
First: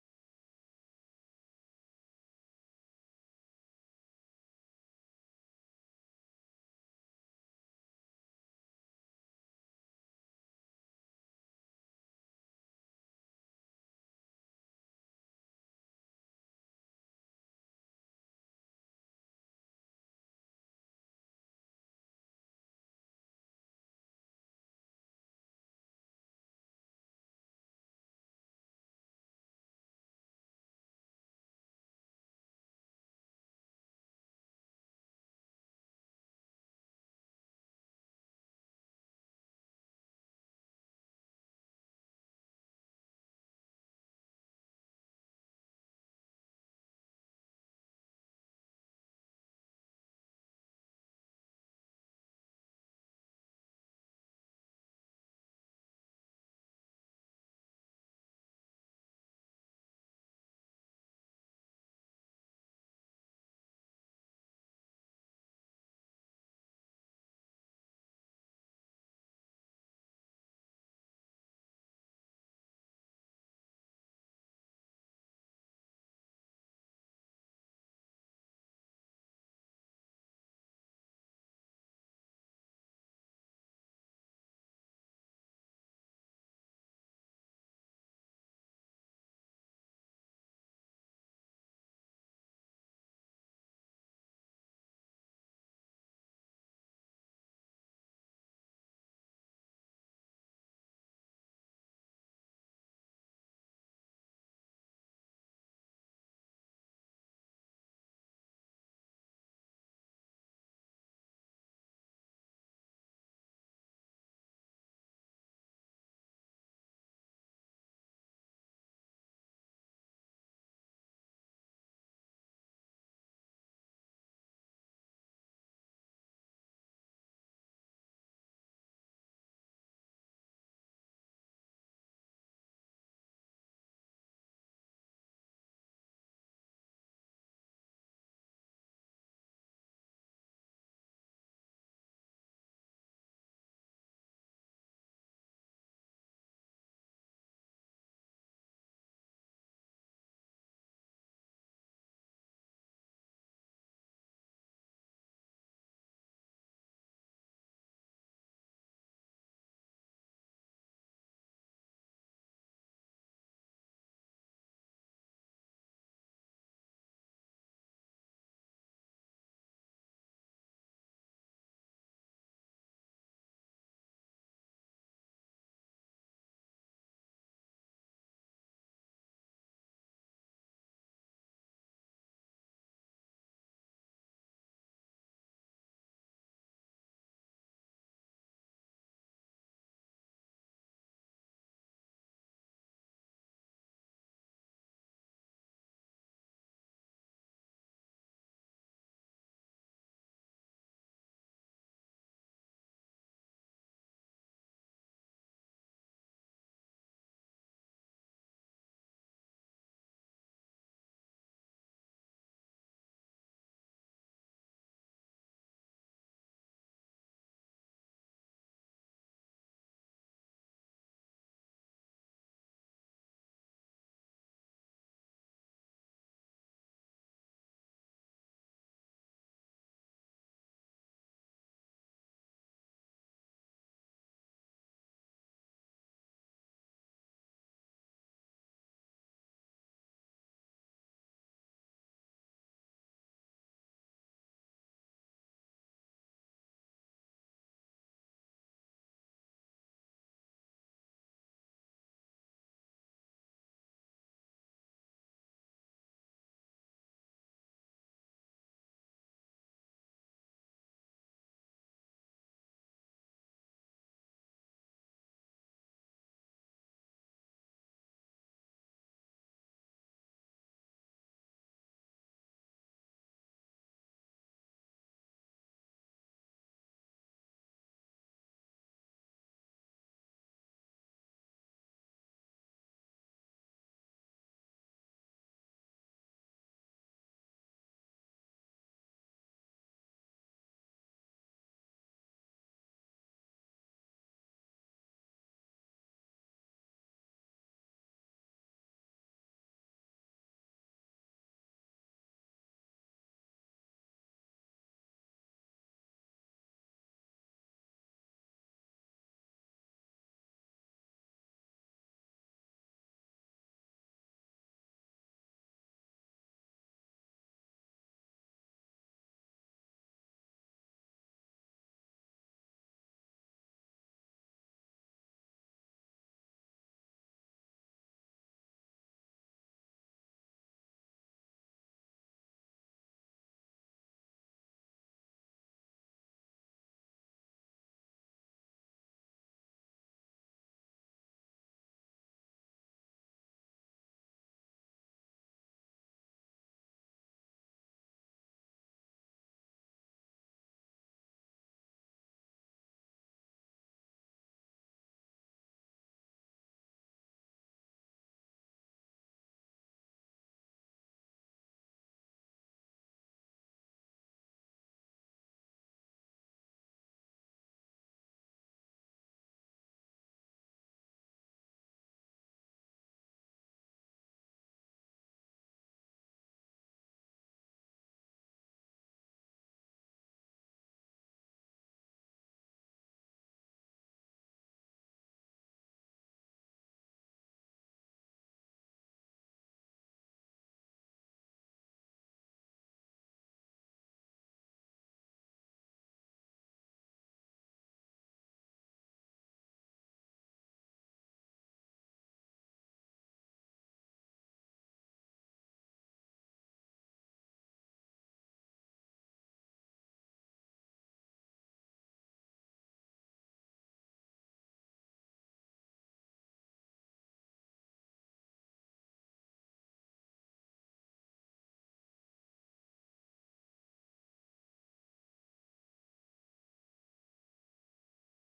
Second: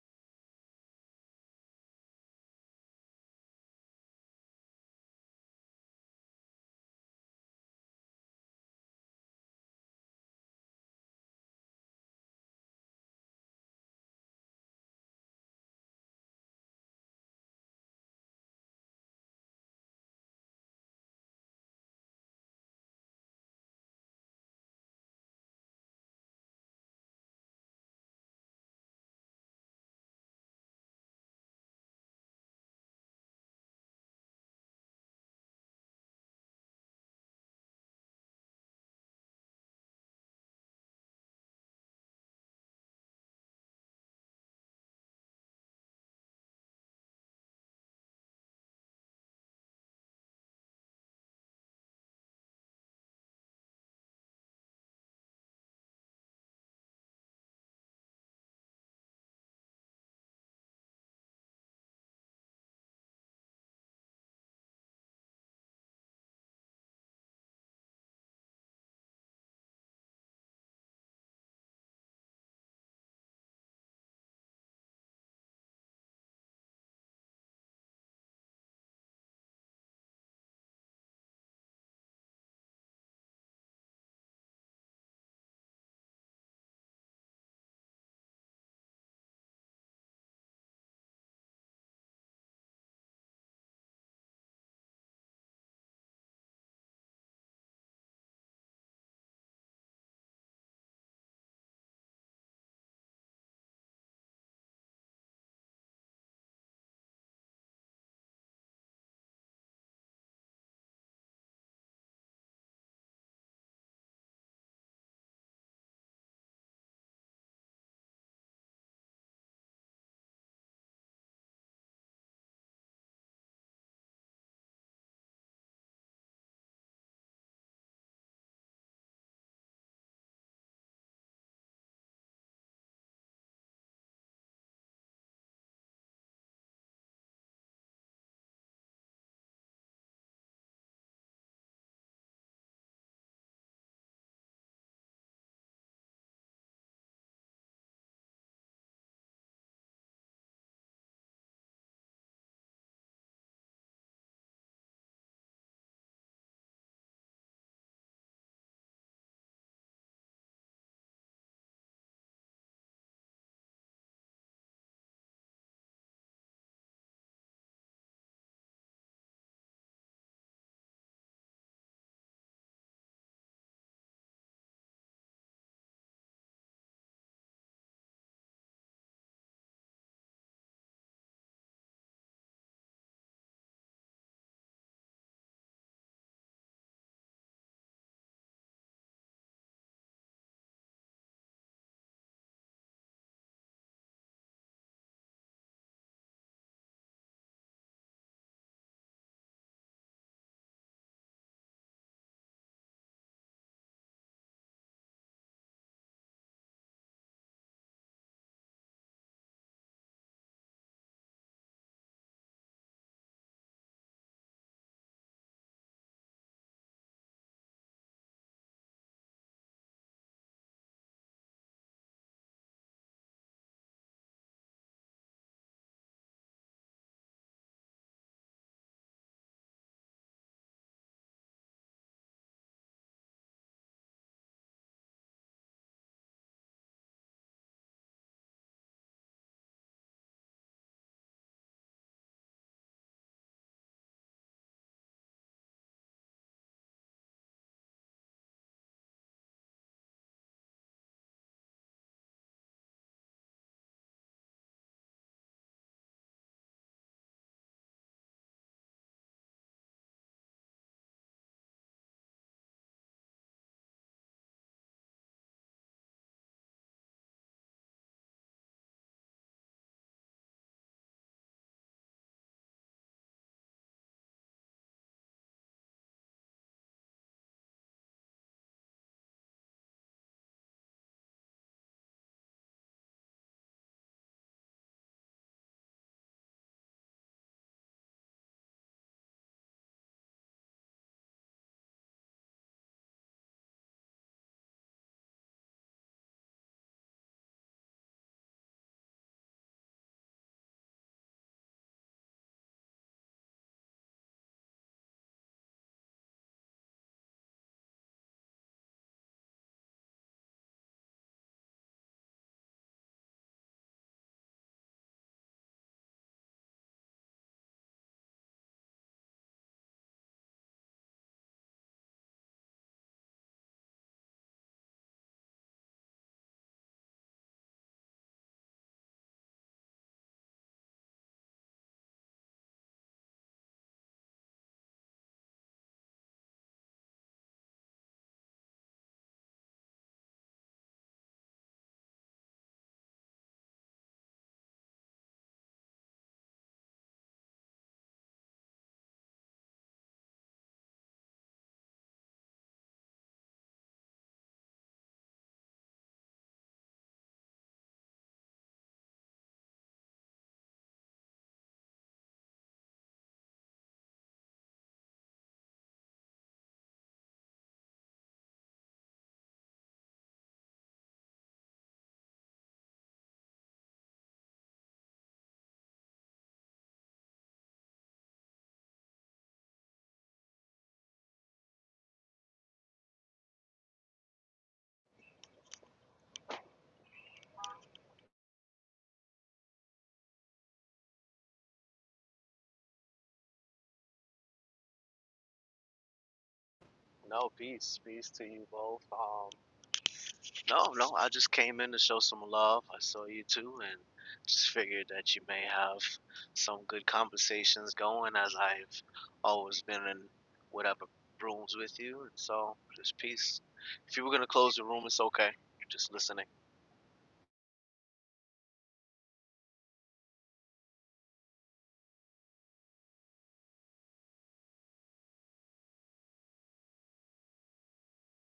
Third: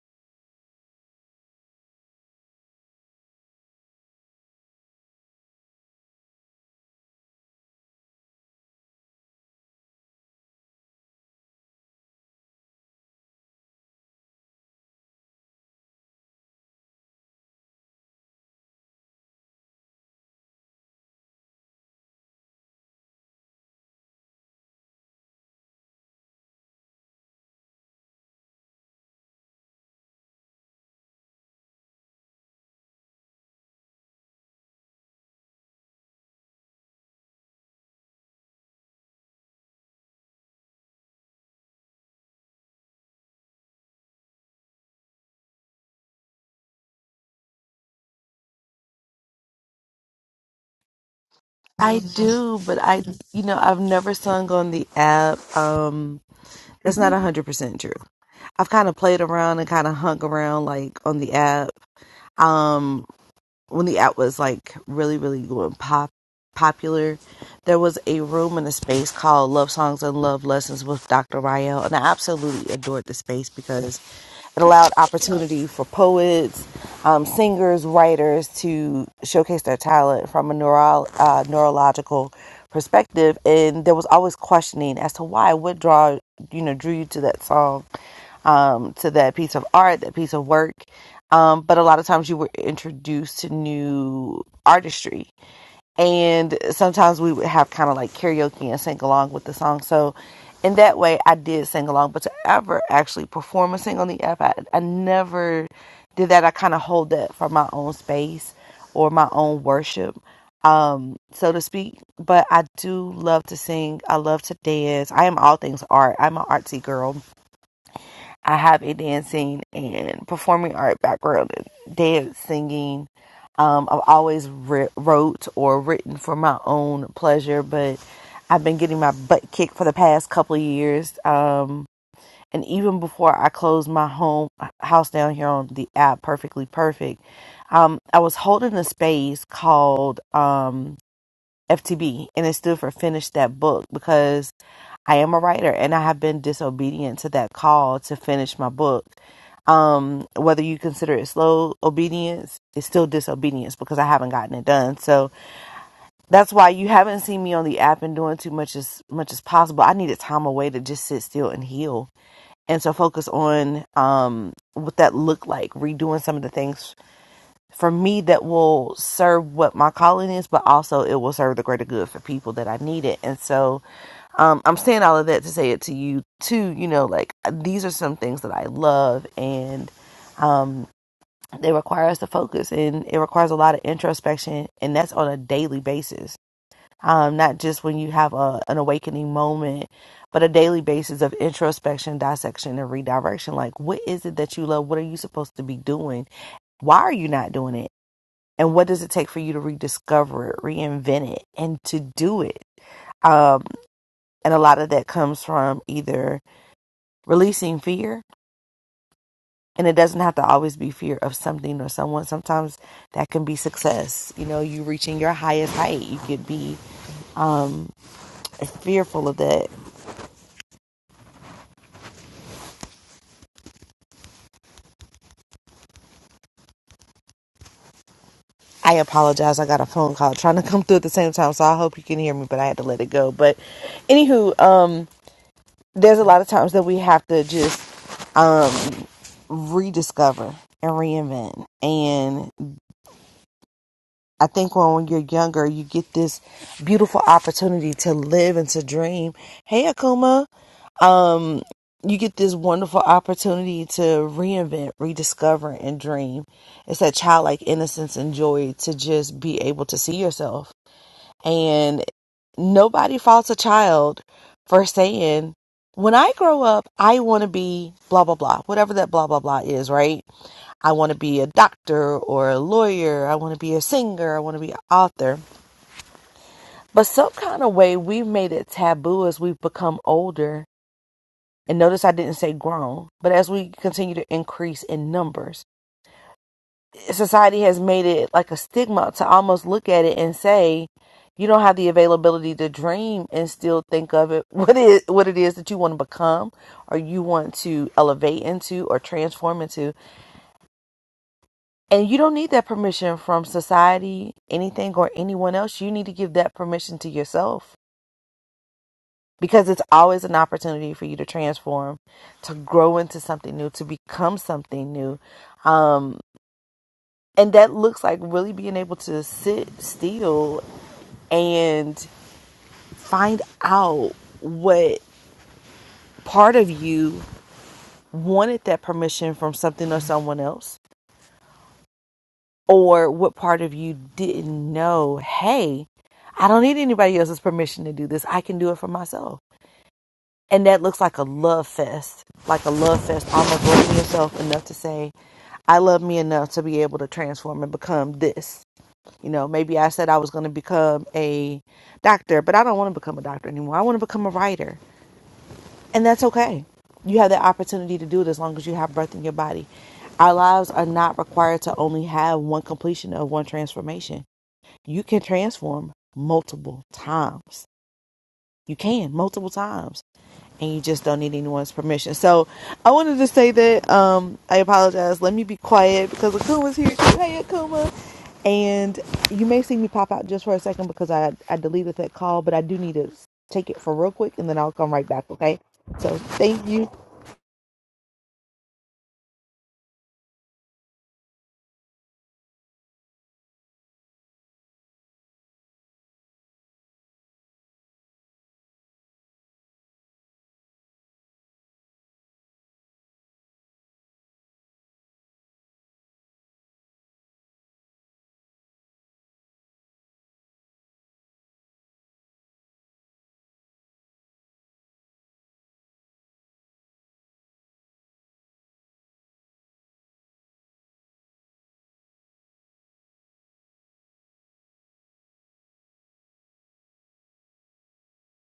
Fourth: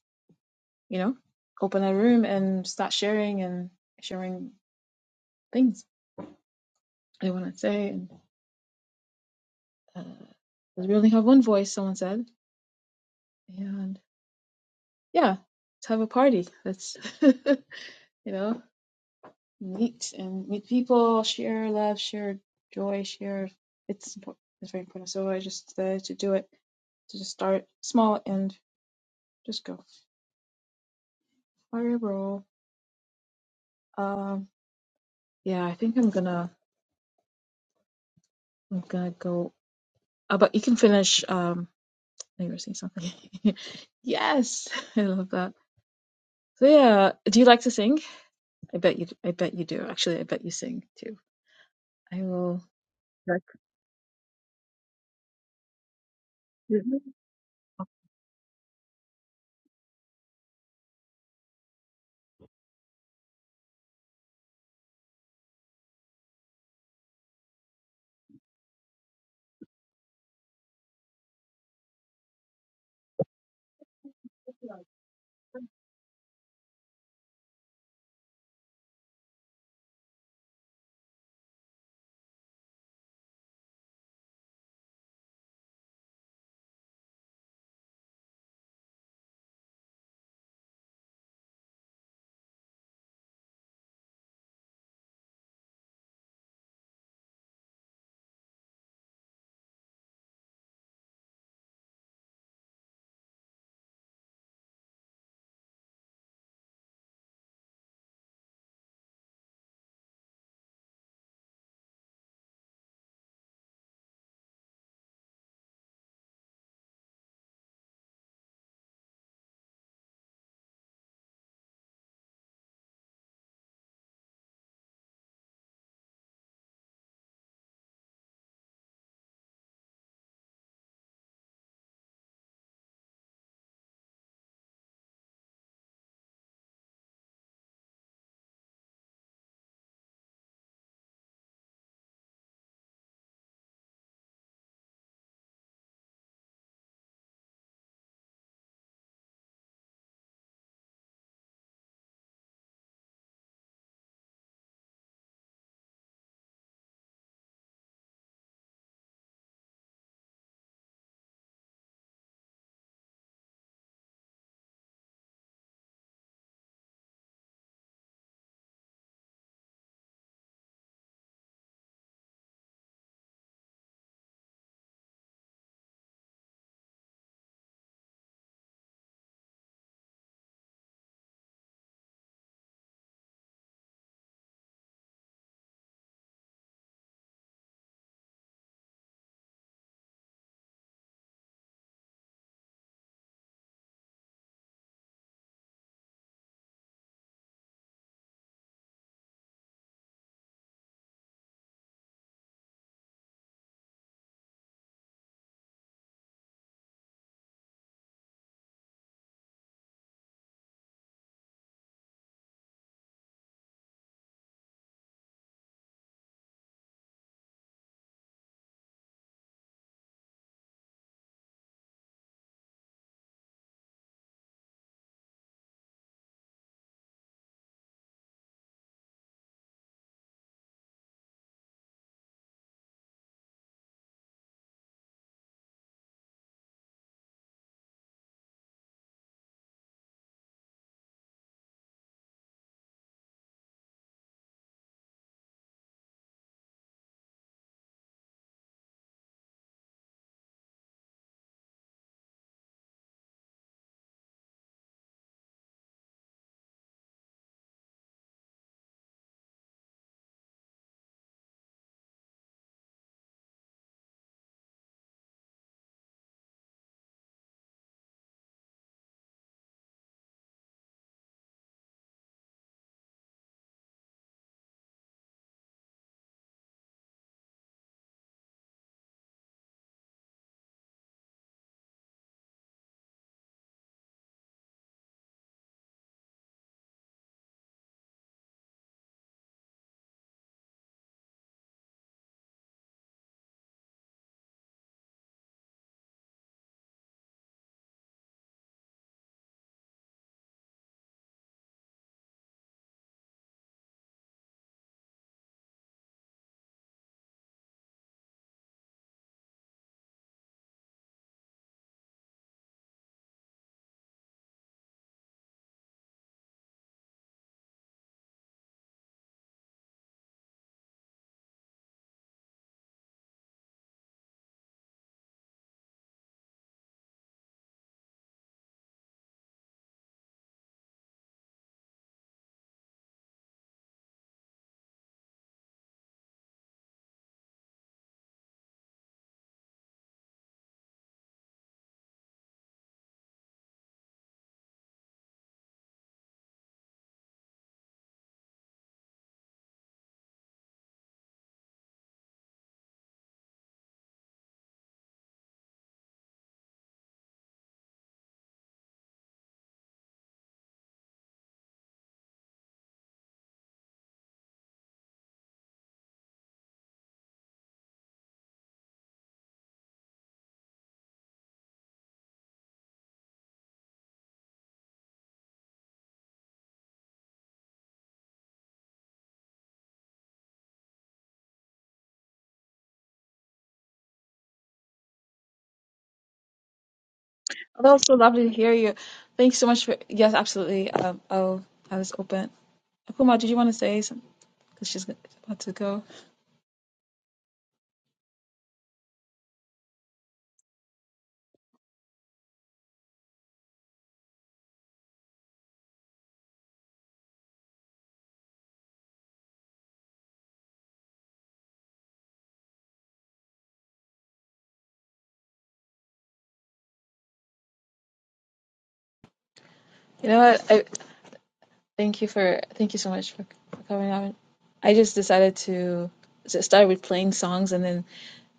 Speaker 1: you know open a room and start sharing and sharing things I want to say. And uh, 'cause we only have one voice, someone said, and yeah, let's have a party. Let's you know meet and meet people, share love, share joy, share. It's important. It's very important. So I just decided to do it to just start small and just go fire roll. Um, Yeah, I think I'm gonna I'm gonna go. Uh, but you can finish. Um, I think you were saying something. yes, I love that. So yeah, do you like to sing? I bet you. I bet you do. Actually, I bet you sing too.
Speaker 2: I
Speaker 1: I
Speaker 2: do,
Speaker 1: will.
Speaker 2: but I, you
Speaker 1: That's
Speaker 2: know, I've never sung on the app. Um, that's not a hundred percent true. I've kind of played around and kind of hung around like on the app. Um, when the app was like really, really going pop popular, there was a room in a space called Love Songs and Love Lessons with Dr. Rael, and I absolutely adored the space because it allowed opportunity for poets, um, singers, writers to showcase their talent from a neuro- uh, neurological perspective. And there was always questioning as to why, what draw you know drew you to that song um, to that piece of art, that piece of work. Um, but a lot of times you were introduced to new artistry. And sometimes we would have kind of like karaoke and sing along with the song. So in that way, I did sing along. But to ever actually perform a sing on the app, I, I never did that. I kind of hold that for my own space or my own worship, um, so to speak. But I do love to sing. I love to dance. I am all things art. I'm an artsy girl I have a dancing and performing art background dance, singing. Um, I've always wri- wrote or written for my own pleasure, but I've been getting my butt kicked for the past couple of years. Um, and even before I closed my home house down here on the app, Perfectly Perfect, um, I was holding a space called um, FTB, and it stood for Finish That Book because I am a writer and I have been disobedient to that call to finish my book. Um, whether you consider it slow obedience, it's still disobedience because I haven't gotten it done. So that's why you haven't seen me on the app and doing too much as much as possible. I needed time away to just sit still and heal. And so focus on um what that looked like, redoing some of the things for me that will serve what my calling is, but also it will serve the greater good for people that I need it. And so um, I'm saying all of that to say it to you too. You know, like uh, these are some things that I love, and um, they require us to focus, and it requires a lot of introspection, and that's on a daily basis. Um, not just when you have a, an awakening moment, but a daily basis of introspection, dissection, and redirection. Like, what is it that you love? What are you supposed to be doing? Why are you not doing it? And what does it take for you to rediscover it, reinvent it, and to do it? Um, and a lot of that comes from either releasing fear and it doesn't have to always be fear of something or someone sometimes that can be success you know you reaching your highest height you could be um fearful of that i apologize i got a phone call trying to come through at the same time so i hope you can hear me but i had to let it go but anywho um there's a lot of times that we have to just um rediscover and reinvent. And I think when, when you're younger, you get this beautiful opportunity to live and to dream. Hey, Akuma. um, you get this wonderful opportunity to reinvent, rediscover, and dream. It's that childlike innocence and joy to just be able to see yourself. And nobody faults a child for saying, when I grow up, I want to be blah, blah, blah, whatever that blah, blah, blah is, right? I want to be a doctor or a lawyer. I want to be a singer. I want to be an author. But some kind of way we've made it taboo as we've become older and notice I didn't say grown, but as we continue to increase in numbers, society has made it like a stigma to almost look at it and say, you don't have the availability to dream and still think of it what is what it is that you want to become or you want to elevate into or transform into and you don't need that permission from society anything or anyone else you need to give that permission to yourself because it's always an opportunity for you to transform, to grow into something new, to become something new. Um, and that looks like really being able to sit still and find out what part of you wanted that permission from something or someone else, or what part of you didn't know, hey, I don't need anybody else's permission to do this. I can do it for myself. And that looks like a love fest, like a love fest, almost loving yourself enough to say, I love me enough to be able to transform and become this. You know, maybe I said I was going to become a doctor, but I don't want to become a doctor anymore. I want to become a writer. And that's okay. You have the opportunity to do it as long as you have breath in your body. Our lives are not required to only have one completion of one transformation. You can transform multiple times. You can multiple times and you just don't need anyone's permission. So I wanted to say that um, I apologize. Let me be quiet because Akuma's here too. Hey, Akuma. And you may see me pop out just for a second because I, I deleted that call, but I do need to take it for real quick and then I'll come right back, okay? So thank you.
Speaker 1: Oh, that was so lovely to hear you. Thanks so much for. Yes, absolutely. Um, oh, I was open. Akuma, did you want to say something? Because she's about to go.
Speaker 3: No, peace, peace to you both. Um, no, no, I just came in to show some love. I saw you too, and just figured that you may have some good conversations going, as I've always been in whatever rooms with you. And so, just peace. If you were gonna close the room, it's okay. You're just listening.
Speaker 1: You know what? I thank you for thank you so much for, for coming on. I just decided to s- start with playing songs and then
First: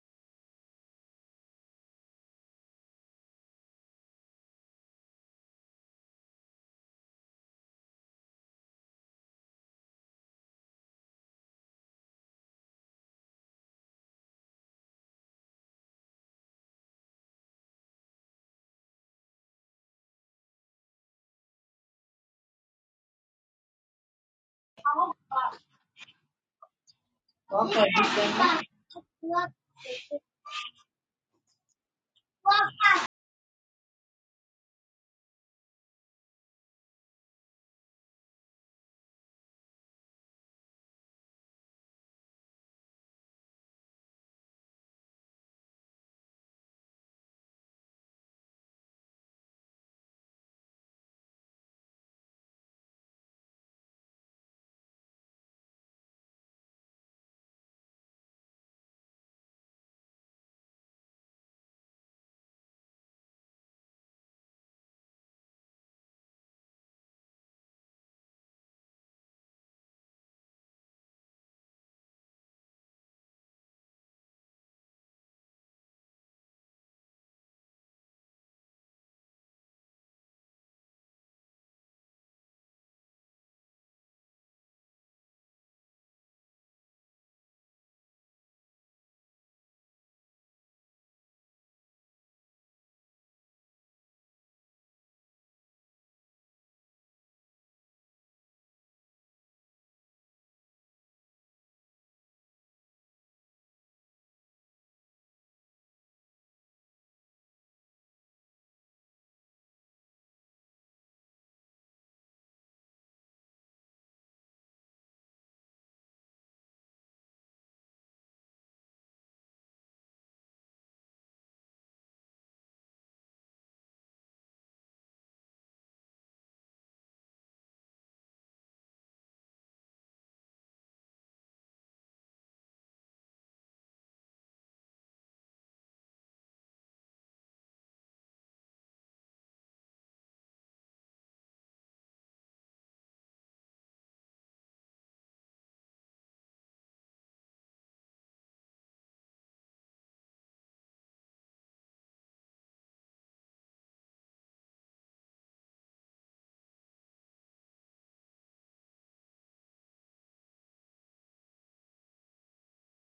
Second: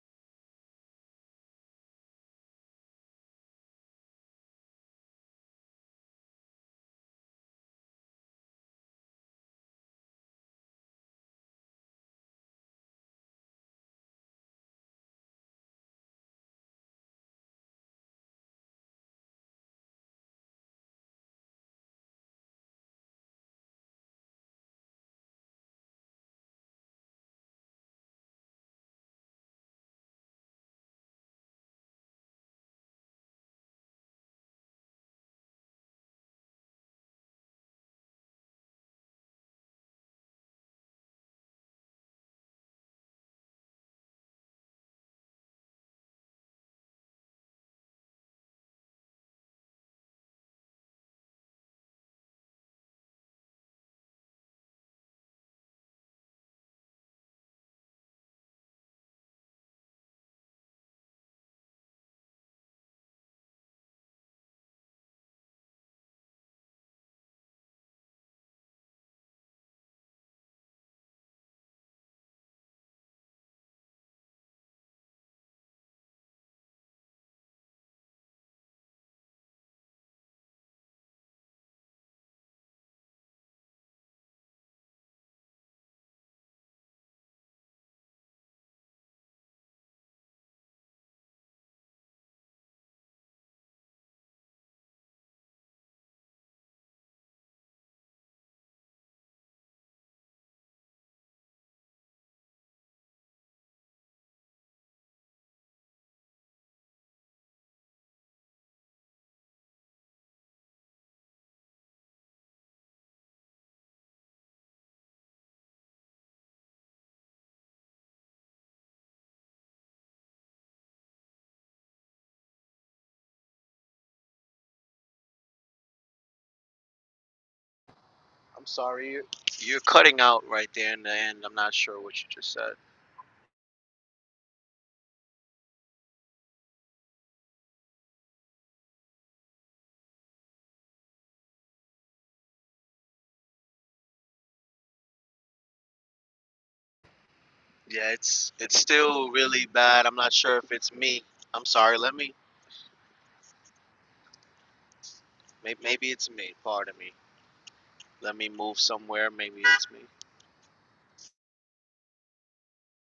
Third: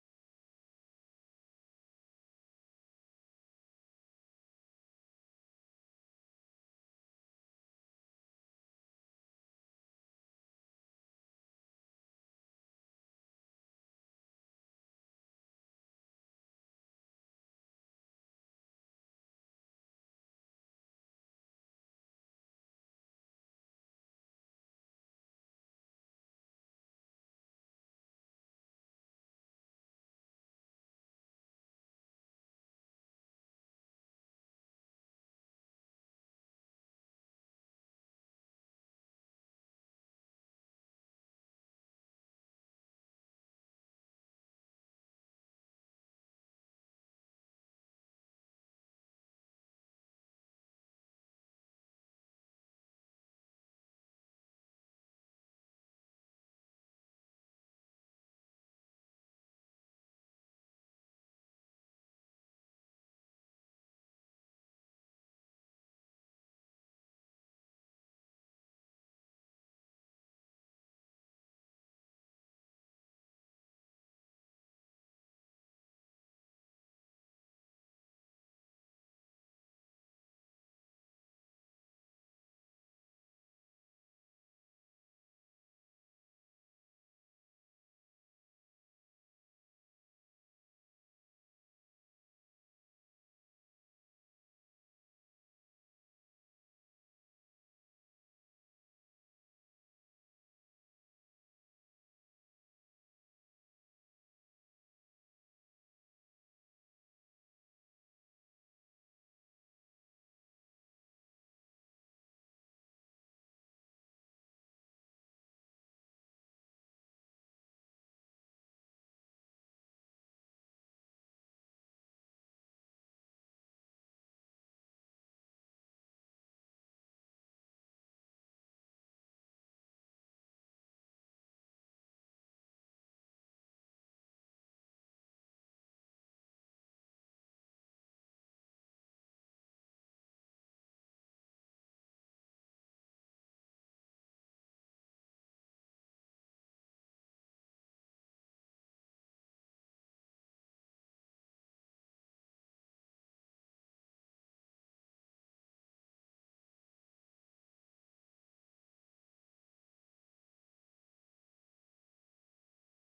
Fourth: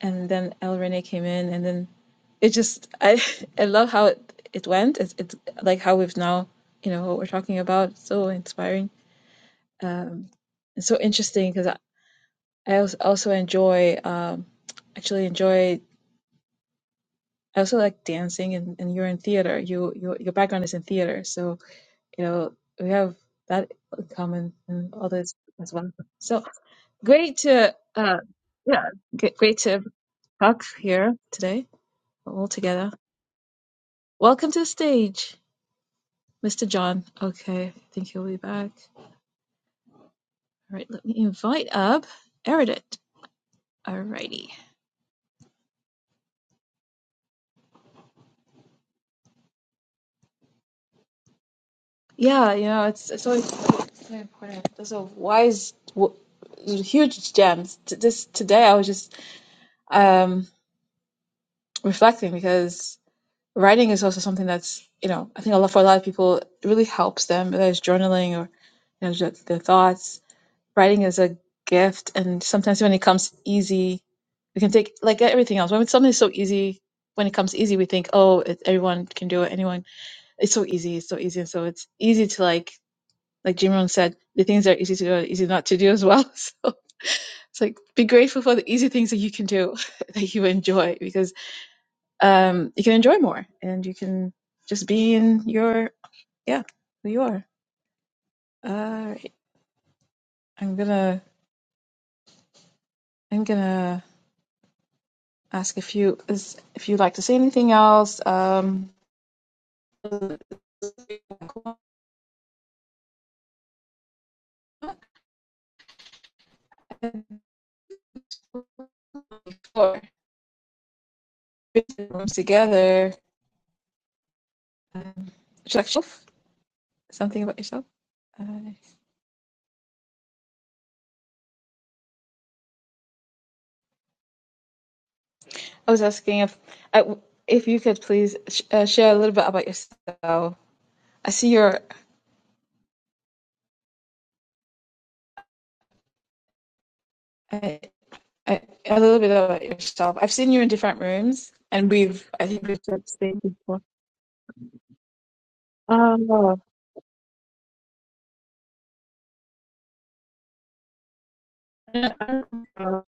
Speaker 1: and then El Rene came in, and then it just I I love how it, it went. It's it's like how we've now you know what we're talking about. It's so inspiring, um, and so interesting because I I als- also enjoy um actually enjoy I also like dancing and, and you're in theater. You your your background is in theater, so you know we have that in common and all this as well. So great to
Speaker 4: Okay.
Speaker 1: uh yeah g- great to talk here today all together. Welcome to the stage, Mr. John. Okay, I think he'll be back. All right, let me invite up Erudit. All righty. Yeah, you know, it's, it's always so important. Those are wise, w- huge gems. T- This today, I was just um, reflecting because writing is also something that's you know I think a lot for a lot of people it really helps them. Whether it's journaling or you know just their thoughts, writing is a gift and sometimes when it comes easy we can take like everything else when something's so easy when it comes easy we think oh it, everyone can do it anyone it's so easy it's so easy and so it's easy to like like jim rohn said the things that are easy to do are easy not to do as well so it's like be grateful for the easy things that you can do that you enjoy because um you can enjoy more and you can just be in your yeah who you are all right i'm gonna i'm gonna ask if you is, if you'd like to say anything else. Um, before rooms together, uh, like something about yourself? Uh,
Speaker 3: I'm sorry, you're, you're cutting out right there in the end. I'm not sure what you just said.
Speaker 1: I was asking if I, if you could please sh- uh, share a little bit about yourself. I see your uh,
Speaker 3: Yeah, it's
Speaker 1: uh,
Speaker 3: it's
Speaker 1: a little
Speaker 3: still
Speaker 1: bit about
Speaker 3: really bad. I'm
Speaker 1: yourself.
Speaker 3: not
Speaker 1: I've seen
Speaker 3: sure
Speaker 1: you in
Speaker 3: if it's
Speaker 1: different
Speaker 3: me.
Speaker 1: rooms,
Speaker 3: I'm
Speaker 1: and
Speaker 3: sorry. Let
Speaker 1: we've
Speaker 3: me.
Speaker 1: I think we've said the same before.
Speaker 3: may- Maybe it's me.
Speaker 1: Oh,
Speaker 3: Pardon me. Let me move somewhere. Maybe it's me.
Speaker 1: I don't I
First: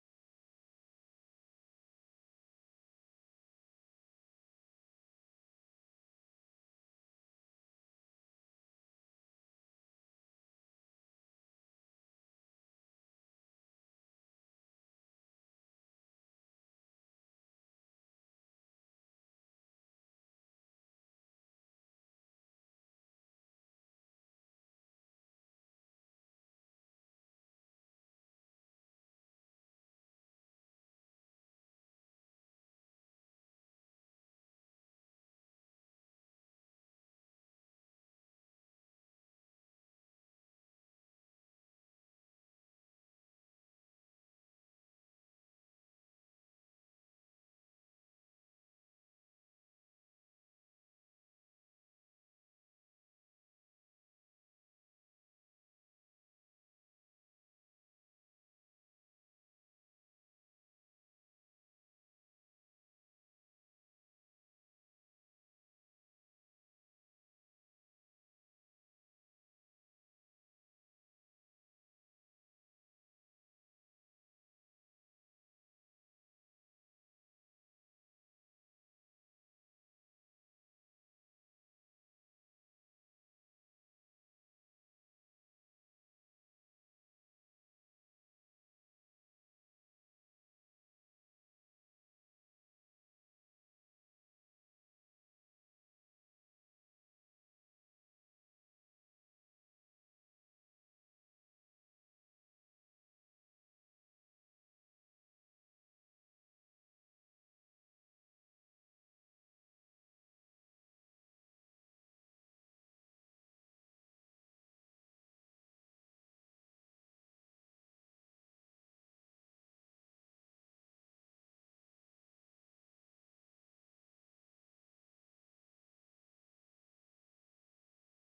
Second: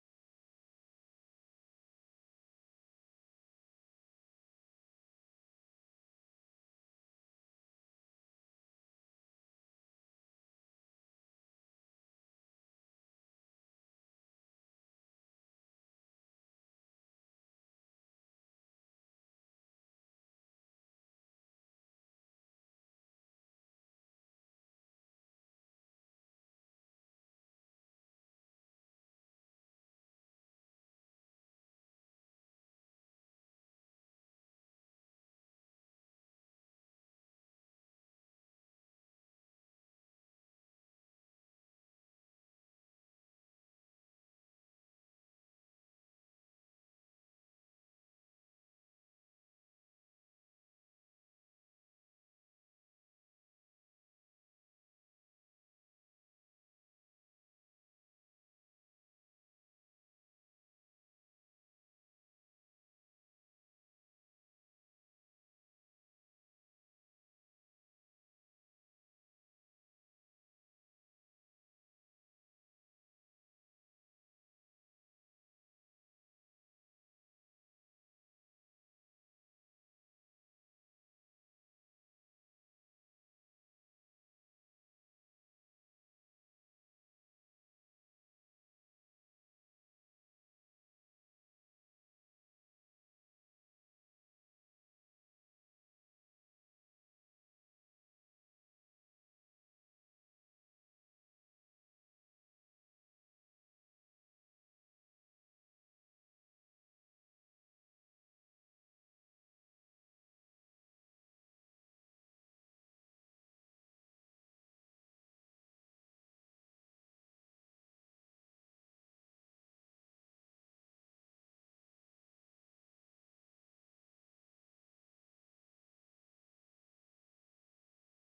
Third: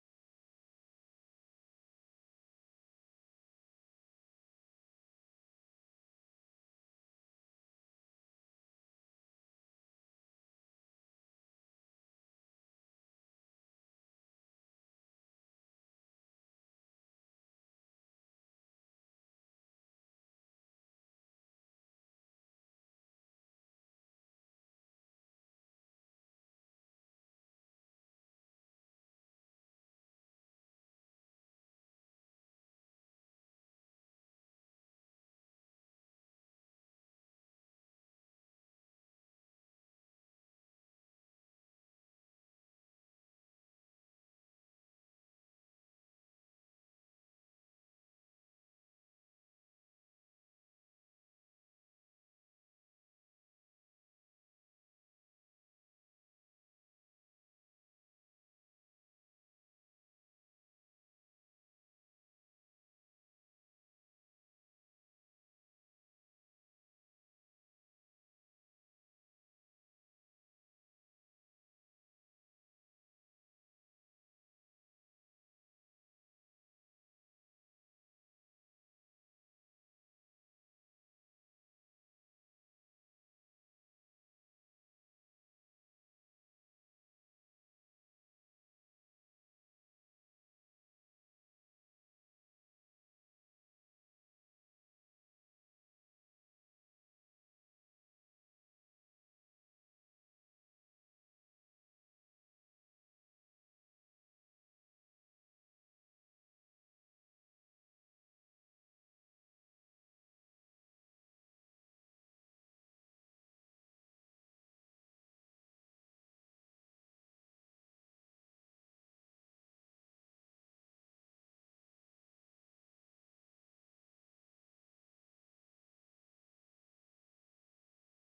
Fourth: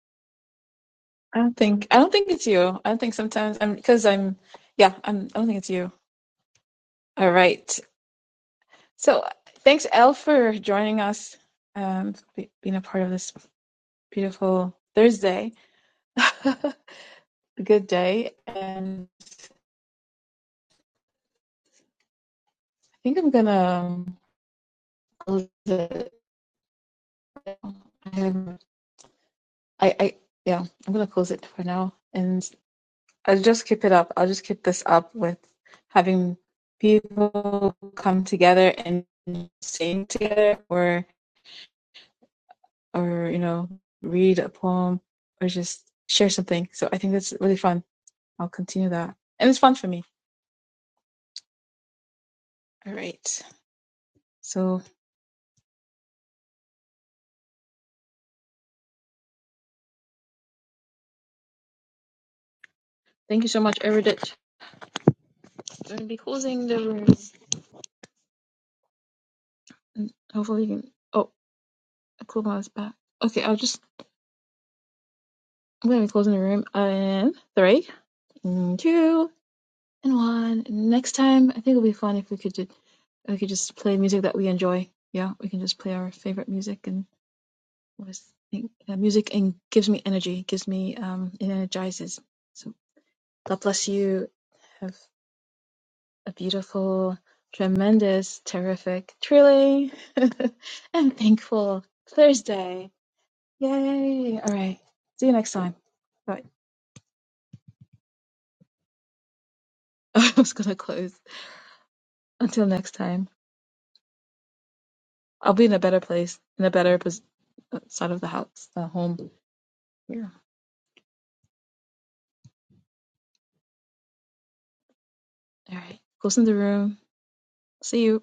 Speaker 1: don't think I don't think it's you. I don't think sometimes I'm because I'm yeah I'm I don't think it's you. All right. So thanks, Elle, for joining us, um, being a part of this beautiful Thursday. Good day. And I think I'm going to close it. Um, I, I, yeah, I'm going to close it for now. And I'll just keep it up. I'll just keep this up with having people come together and sing together or, or, you know, read a poem or just share something. So I think that's really fun. I'll continue that. And it's fun for me. All right. So thank you so much, Eridit. I'm going to be closing the room. And hopefully you can. Oh, Akuma is back. Okay, I'll just. I'm going to be closing the room in three, and two, and one. And Next time, I think it'll be fun if we could do. We could just play music that we enjoy. Yeah, we can just play our favorite music and always think uh, music and gives me energy, gives me um, it energizes. So God bless you. Have a beautiful, tremendous, terrific, thrilling, and thankful Thursday. Yay! All right. See you next time. Bye. I was going to close. Until next time, I'll be in a better place, in a better pos- uh, side of the house, the home here. All right. Closing the room. See you.